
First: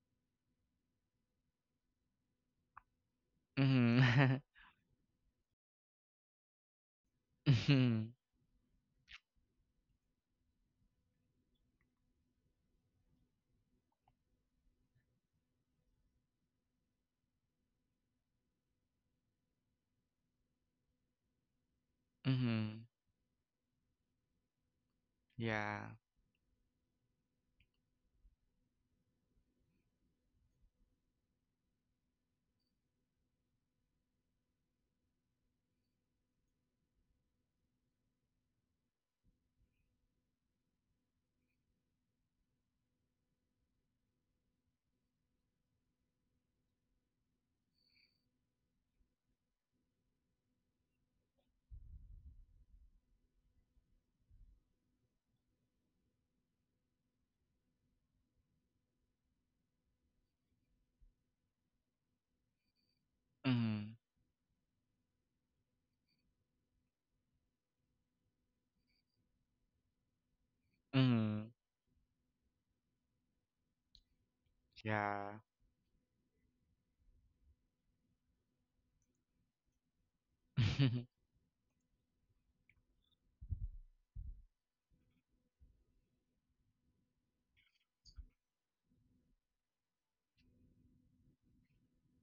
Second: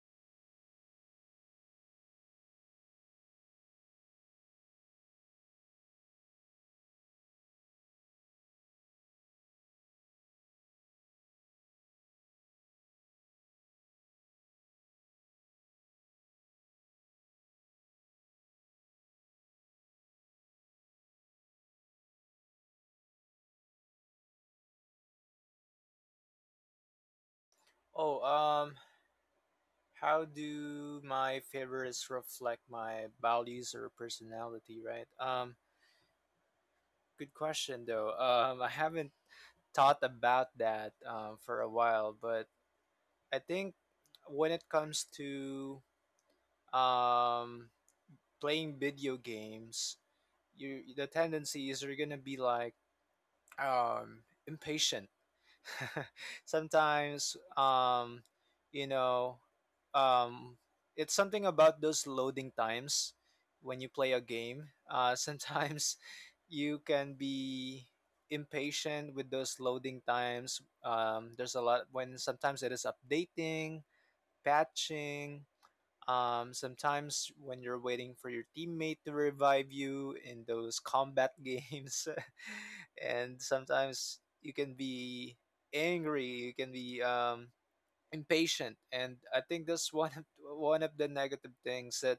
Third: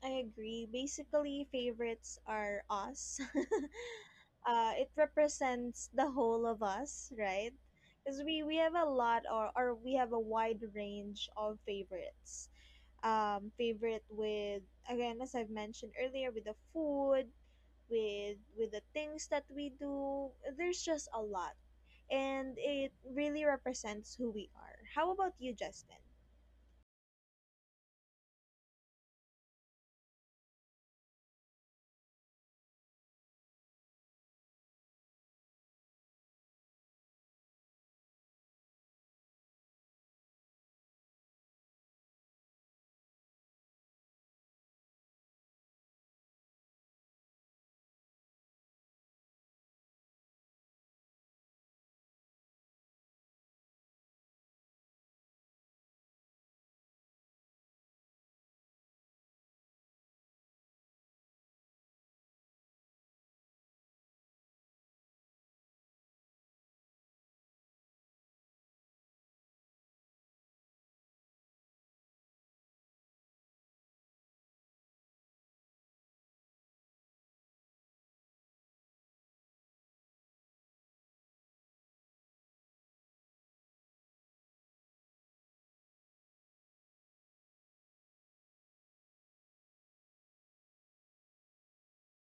I agree. Basically, favorites are us. [LAUGHS]
Mm-hmm.
It represents the whole of us,
[LAUGHS]
right?
Mm-hmm.
Because we have a lot, or we have a wide range of favorites. Favorite with, again, as I've mentioned earlier, with the food, with the things that we do. There's just a lot, and
Mm-hmm.
it really represents who we are. How about you,
Yeah.
Justin?
Oh, how do my favorites reflect my values or personality, right? Um, good question though. Um, I haven't thought about that for a while, but I think when it comes to um, playing video games, you the tendency is you're gonna be like impatient. [LAUGHS] Sometimes you know um it's something about those loading times when
Mm-hmm.
you play a game. Uh, sometimes [LAUGHS] you can be impatient with those loading times. Um,
Mm-hmm.
there's a lot when sometimes it is updating,
Yeah.
patching, sometimes when you're waiting for your teammate to revive you in
[LAUGHS]
those
Mm-hmm.
combat games, [LAUGHS] and sometimes you can be angry, you can be impatient. And I think that's one of the negative things that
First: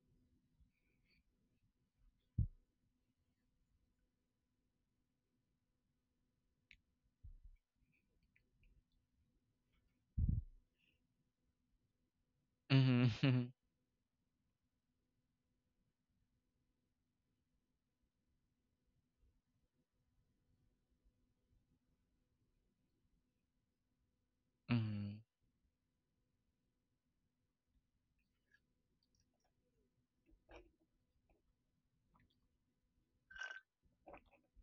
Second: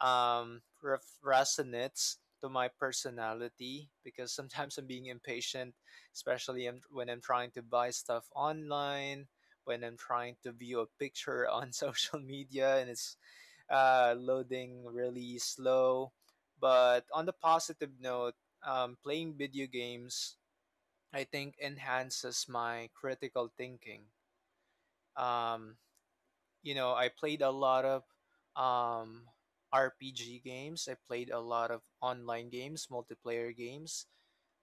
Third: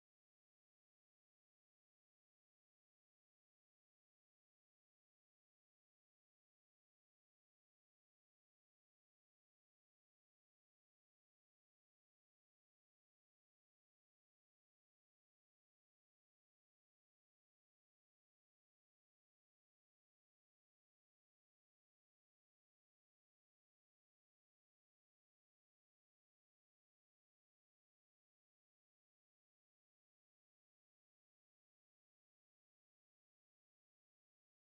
resonates to my personality because sometimes I'm being impatient, especially when I'm trying to buy stuff online, when I'm trying to view a picture on [LAUGHS] social media and it's
[LAUGHS]
loading really slow. But on the positive note, playing video games, I think, enhances my critical thinking.
Mm-hmm.
Um, you know, I played a lot of um, RPG games. I played a lot of online games, multiplayer games.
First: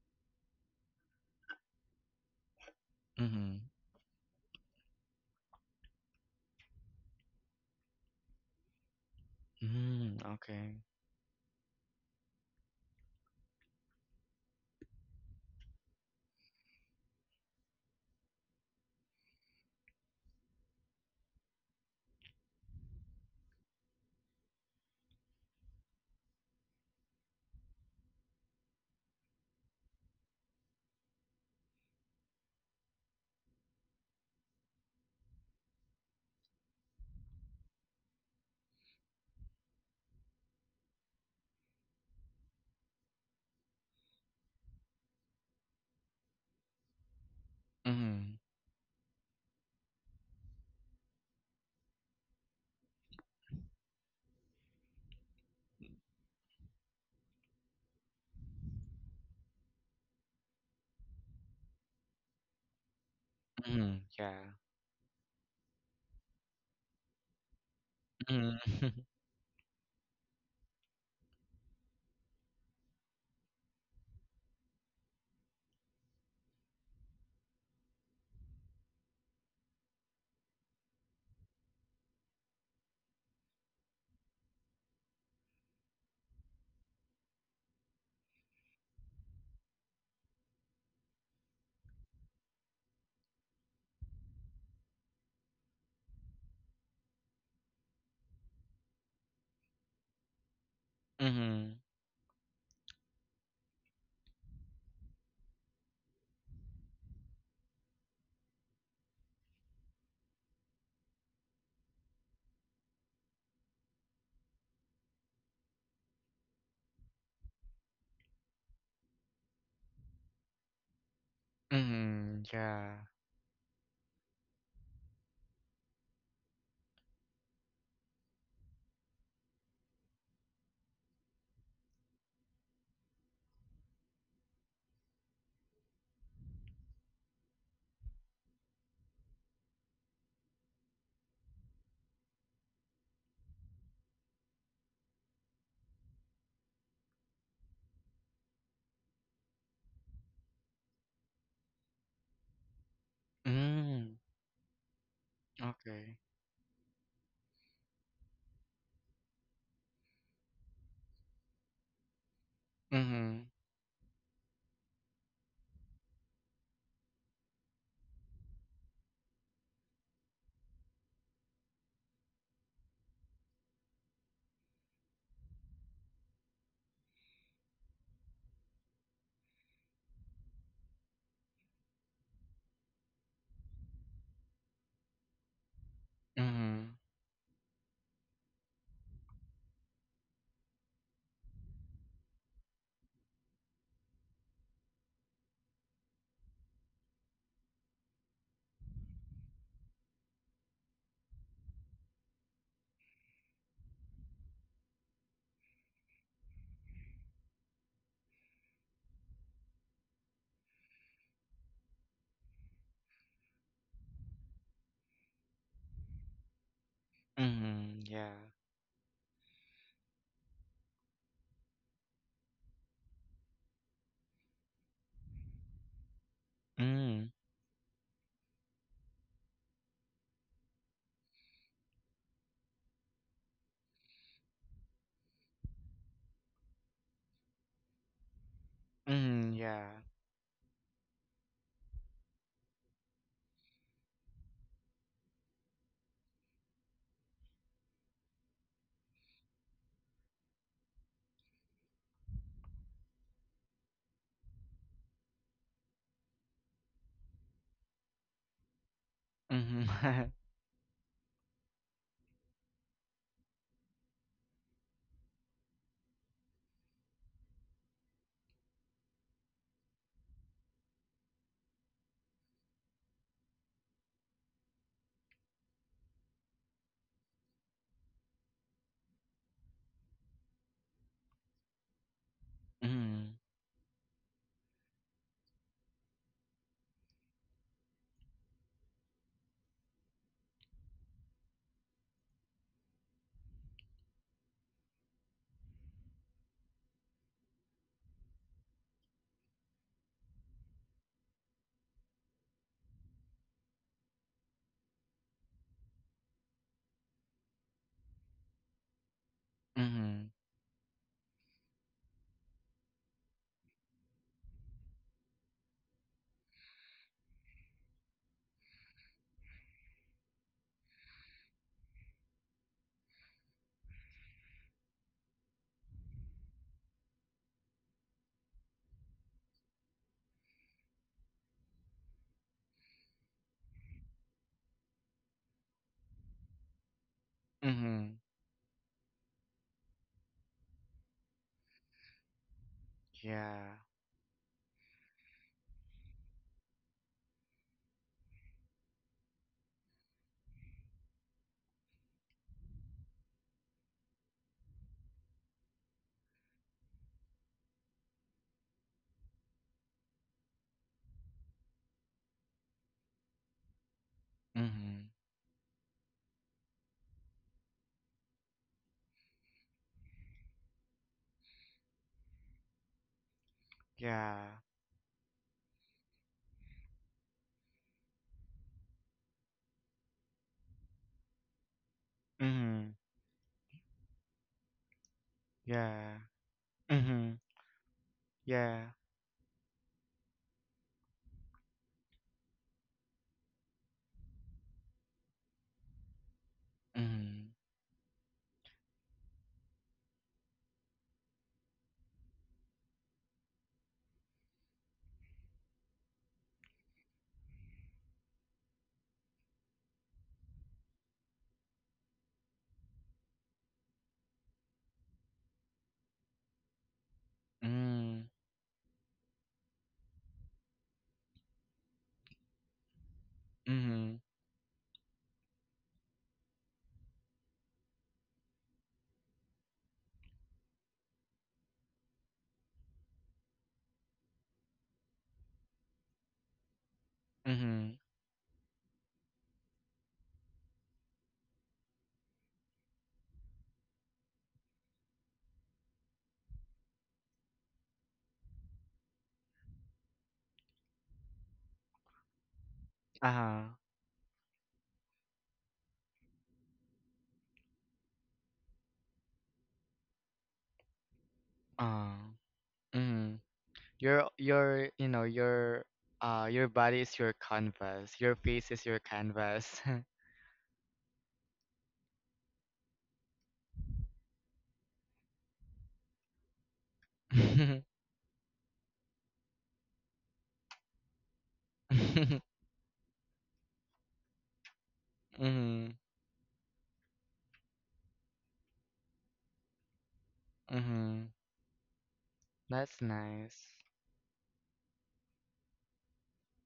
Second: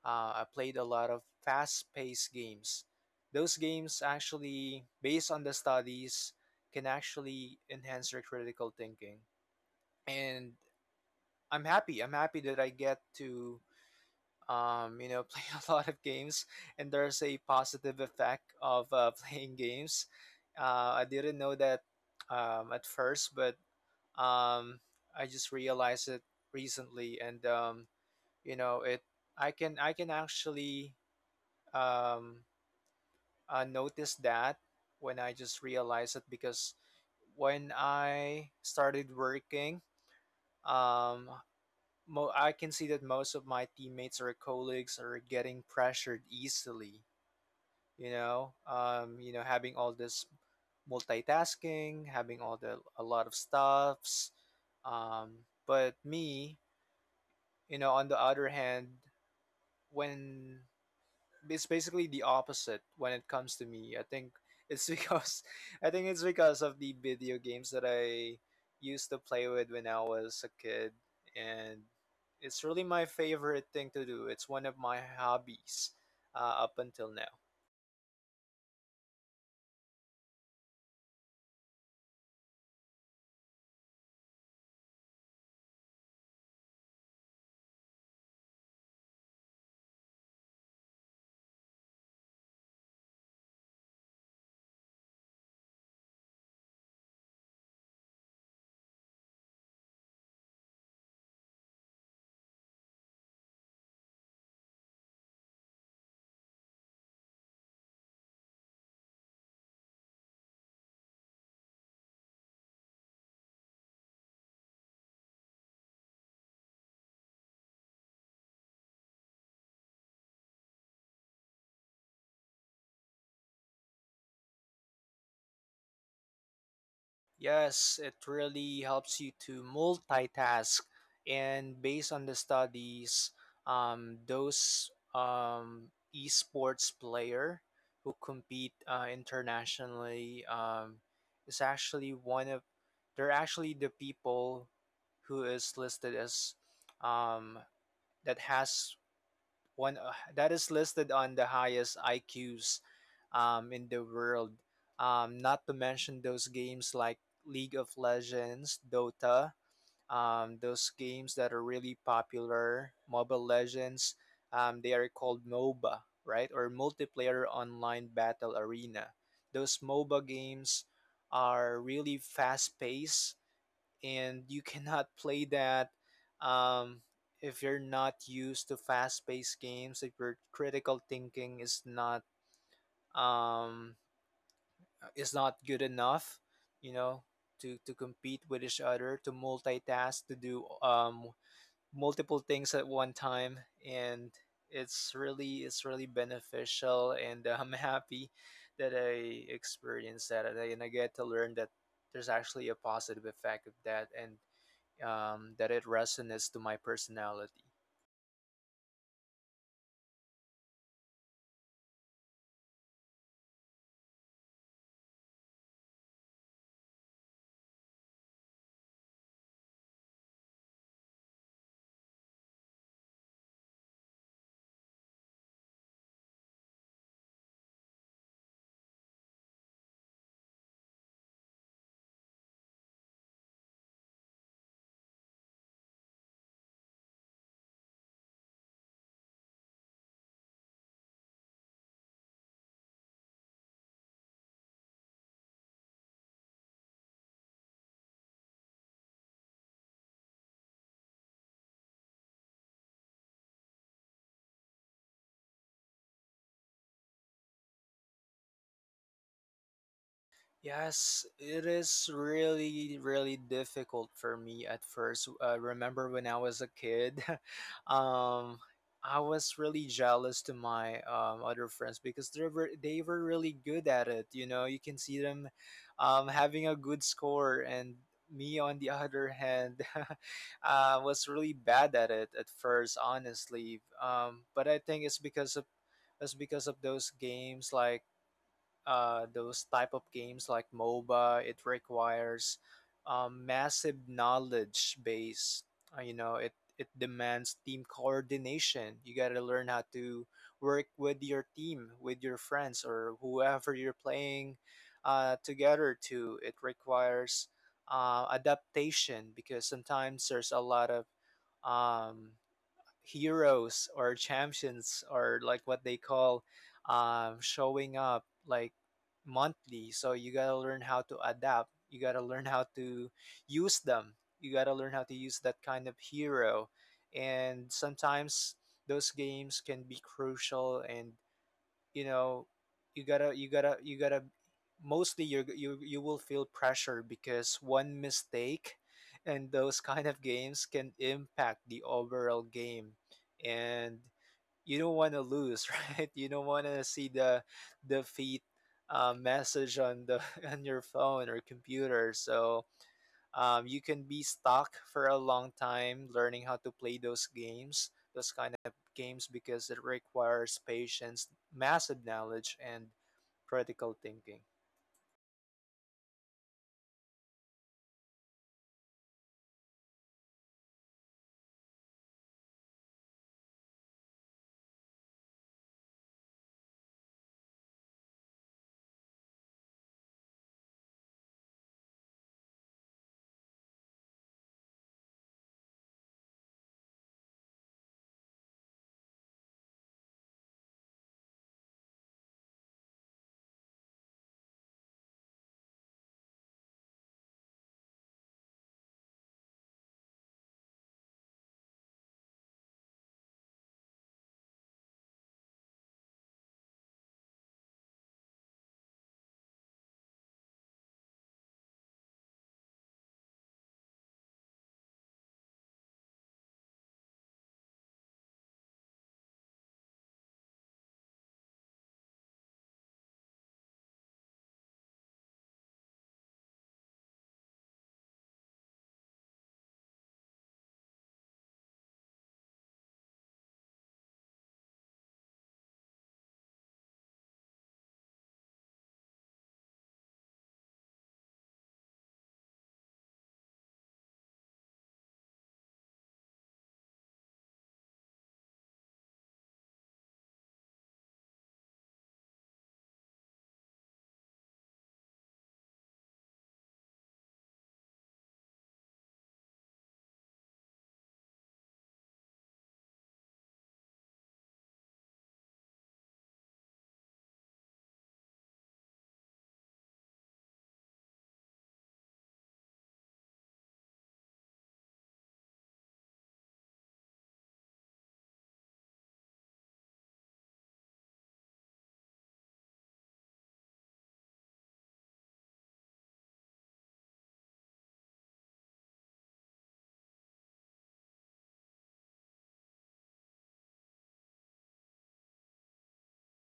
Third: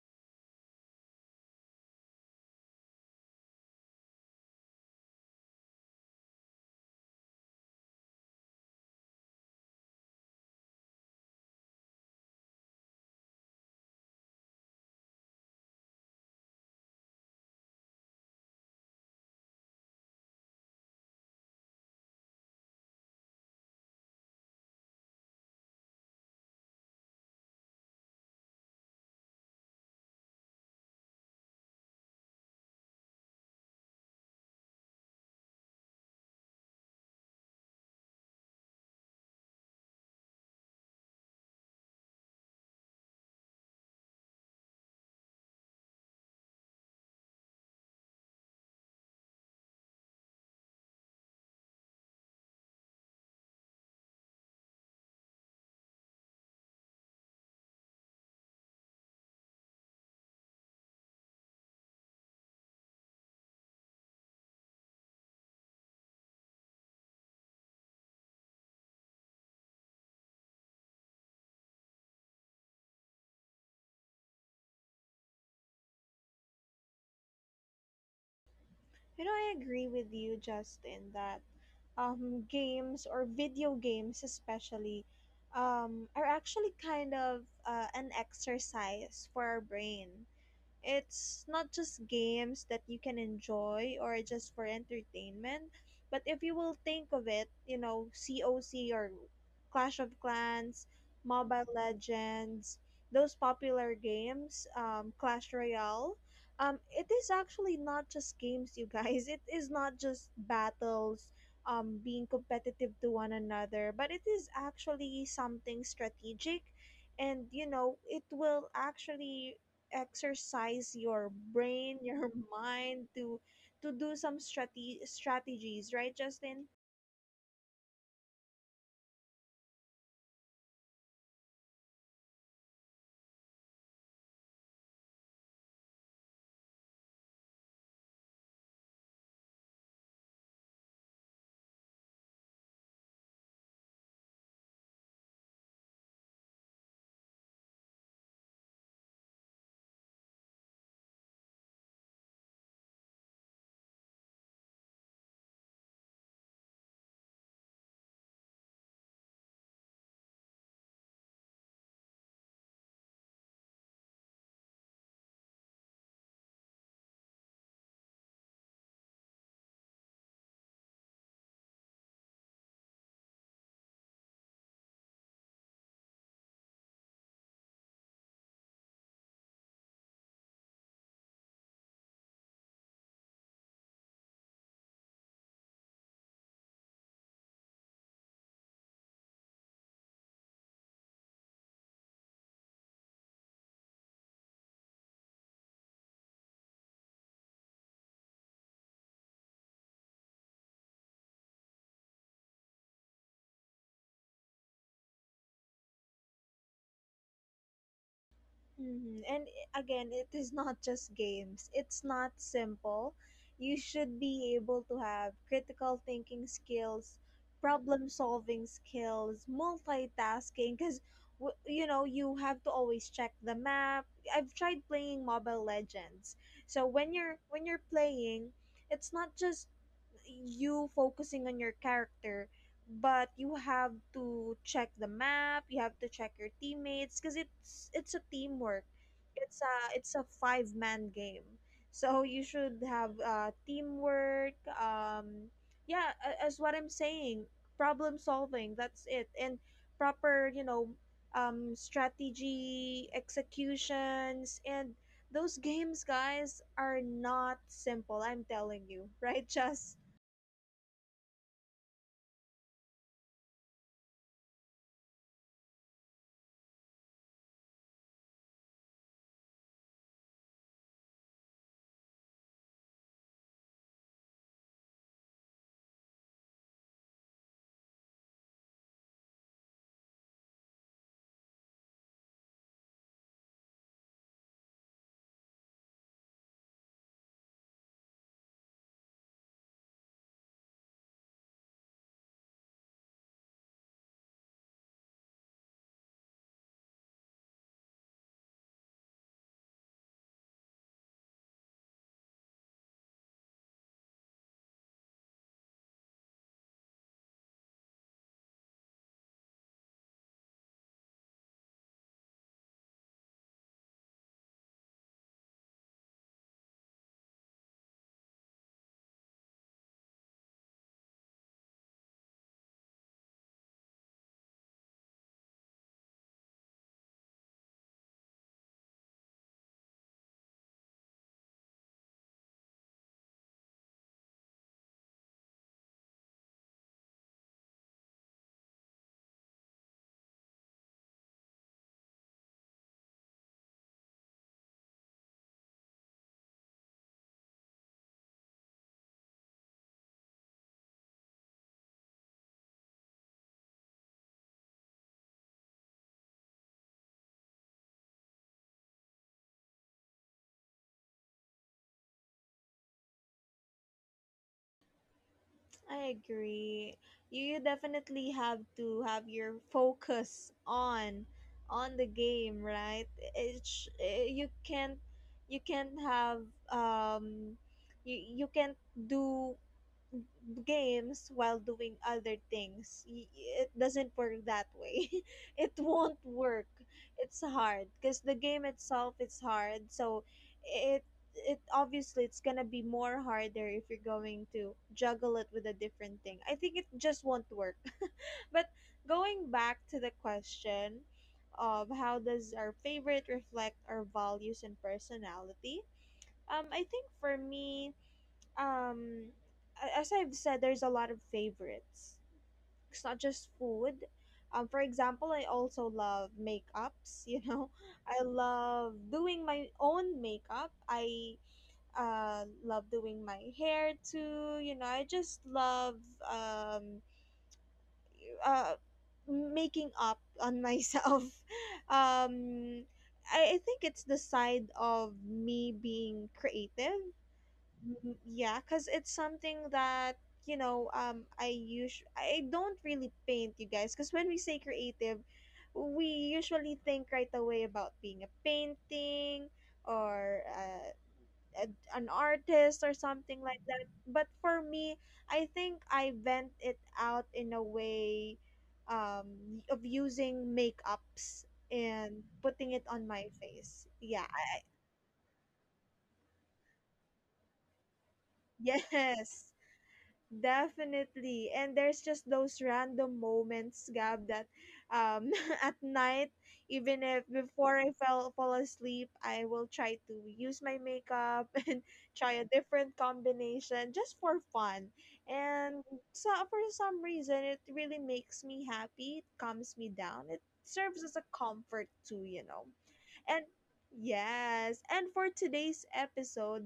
I played a lot of fast paced games. Those
Mm-hmm.
games actually, based on the studies, can actually enhance your critical thinking.
Mm-hmm.
And
Okay.
I'm happy. I'm happy that I get to, you know, [LAUGHS] play a lot of games. And there's a positive effect of [LAUGHS] playing games. I didn't know that at first, but um, I just realized it recently, and you know it. I can actually um, notice that when I just realized it, because when I started working, um, I can see that most of my teammates or colleagues are getting pressured easily.
Mm-hmm.
You know, having all this multitasking, having all the a lot of stuffs. But me, you know, on the other hand, when it's basically the opposite when it comes to
Mm-hmm.
me, I think
Yeah.
it's because [LAUGHS] I think it's because of the video games that I
Mm-hmm. [LAUGHS]
used to play with when I was a kid. And it's really my favorite thing to do. It's one of my hobbies up until now.
You know, I agree with you, Justin, that games or video games, especially, are actually kind of an exercise for our brain. It's not just games that you can enjoy or just for entertainment. But if you will think of it, you know, coc, or clash of clans, mobile
Mm-hmm.
legends, those popular games, clash royale, it is actually not just games, you guys. [LAUGHS] It is not just battles, being competitive to one another, but it is actually something strategic. And you know, it will actually exercise your brain, [LAUGHS] your
Mm-hmm. Yeah.
mind, to do some strategies, right, Justin?
Yes, it really helps you to multitask. And based on the studies, those esports player who compete internationally is actually one of they're actually the people who is listed as um, that has one that is listed on the highest IQs in the
Mm,
world. Not to
okay.
mention those games like League of Legends, Dota, those games that are really popular,
Mm-hmm.
Mobile Legends. They are called MOBA, right? Or Multiplayer Online Battle Arena. Those MOBA games are really fast paced and you cannot [LAUGHS] play that um, if you're not used to fast-paced games. If your critical thinking um, is not good enough,
Mm-hmm.
you know, to compete with each other, to multitask, to do multiple things at one time. And it's really beneficial. And I'm [LAUGHS] happy that I experienced that, and I get to learn that there's actually a positive effect of that, and that it resonates to my personality.
Mhm. And again, it is not just games. It's not simple. You should be able to have critical thinking skills,
Mm-hmm.
problem
Yeah.
solving skills, multitasking, cuz you know, you have to always check the map. I've tried playing Mobile Legends. So when
Mm.
you're when you're playing, it's not just you focusing on your character, but you have to check the map, you have to check your teammates, because it's a teamwork.
Mm-hmm.
it's
Yeah.
a it's a five-man game, so you should have teamwork. Um, yeah, as what I'm saying, problem solving, that's it, and proper, you know, um, strategy executions. And those games, guys, are not simple, I'm telling you. [LAUGHS] Right,
Mm-hmm.
just—
[LAUGHS]
Yes, it is really, really difficult for me at first. Remember when I was a kid, [LAUGHS] um, I was really jealous to my other friends because they were really good at it. You know, you can see them having a good score, and me on the other hand, [LAUGHS] was really bad at it at first,
Mm-hmm.
honestly. But I think it's because of those games like those type of games like MOBA, it requires massive knowledge base. You know, it demands team coordination. You got to learn how to work with your team, with your friends, or whoever you're playing together to. It requires adaptation because
Mm-hmm.
sometimes there's a lot of um, heroes or champions or like what they call showing up like monthly. So you gotta learn how to adapt. You gotta learn how to use them. You gotta learn how to use that kind of hero. And sometimes those games can be crucial, and you know you gotta mostly you you will feel pressure because
Mm-hmm.
one mistake and those [LAUGHS] kind of games can impact the overall game.
Yeah.
And you don't want to lose, [LAUGHS] right? You don't want to see the defeat message on the [LAUGHS] on your phone or computer. So you can be stuck for a long time learning how to play those games, those kind of games, because it requires patience, massive knowledge, and critical thinking.
Mm-hmm.
I agree. You definitely have to have your focus on the game, right? It's eh,
Yeah.
you can't— you can't have um you you can't do games while doing other
Mm-hmm.
things. Y— It doesn't work that way. [LAUGHS] It won't
Yeah.
work.
Mm-hmm.
It's hard because the game
Yeah.
itself is hard. So it it obviously it's gonna be more harder if you're going to juggle it with a different thing. I think it just won't
Mm-hmm.
work. [LAUGHS] But going back to the question of how does our favorite reflect our values and personality? I think for me, um, as I've said, there's a lot of favorites. It's not just food. For example, I also love makeups. [LAUGHS] You know, I
Mm.
love doing my own makeup. I love doing my hair
Mm-hmm.
too. You know, I just love, um, uh, making up on myself. [LAUGHS] Um, I think it's the side of me being creative.
Mm-hmm.
Mm, yeah, because it's something that, you know, um, I usually, I don't really paint, you guys, because when we say creative, we usually think right away about being a painting, or a, an artist or something
Uh-huh.
like that. But for me, I think I vent it out in a way, um, of using makeups
Uh.
and putting it on my
Mm.
face. Yeah.
Your, you know, your body is your canvas. Your
[LAUGHS]
face is your
Yes,
canvas. [LAUGHS]
definitely. And there's just those random moments, Gab, that, um, [LAUGHS] at night, even if
[LAUGHS]
before I fell fall asleep, I will try to use my makeup [LAUGHS] and try a different combination just for fun. And
Mm-hmm.
so for some reason it really makes me happy. It calms me down. It serves as
Mm-hmm.
a comfort too, you know.
That's
And
nice.
yes, and for today's episode,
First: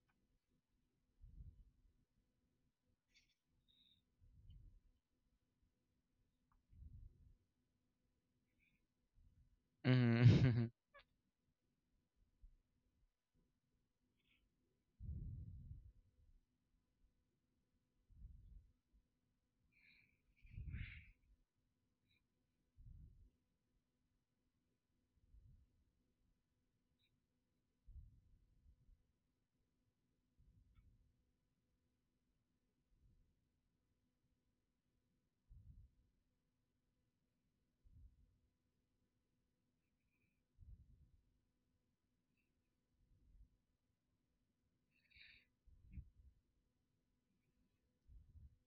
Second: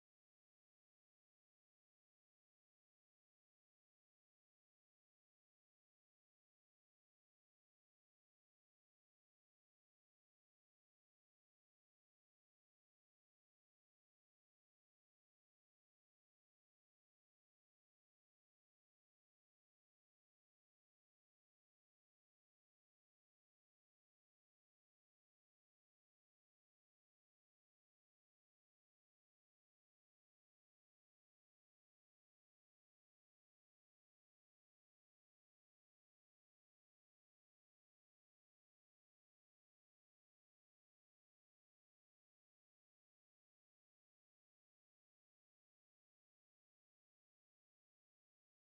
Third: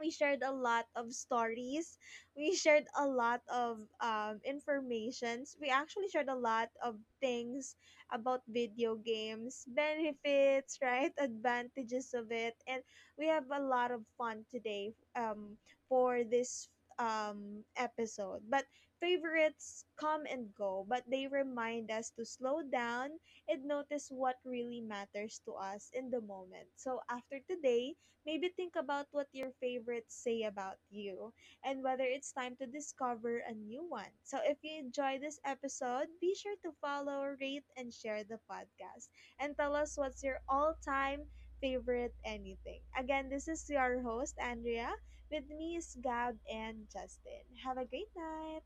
we shared a lot of stories. We shared a lot of, informations. We actually shared a lot of things about video games,
Mm-hmm.
benefits,
[LAUGHS]
right? [LAUGHS] Advantages of it. And we have a lot of fun today, for this, episode. But favorites come and go, but they remind us to slow down and notice what really matters to us in the moment. So after today, maybe think about what your favorites say about you and whether it's time to discover a new one. So if you enjoy this episode, be sure to follow, rate, and share the podcast. And tell us what's your all time favorite anything. Again, this is your host, Andrea. With me is Gab and Justin. Have a great night.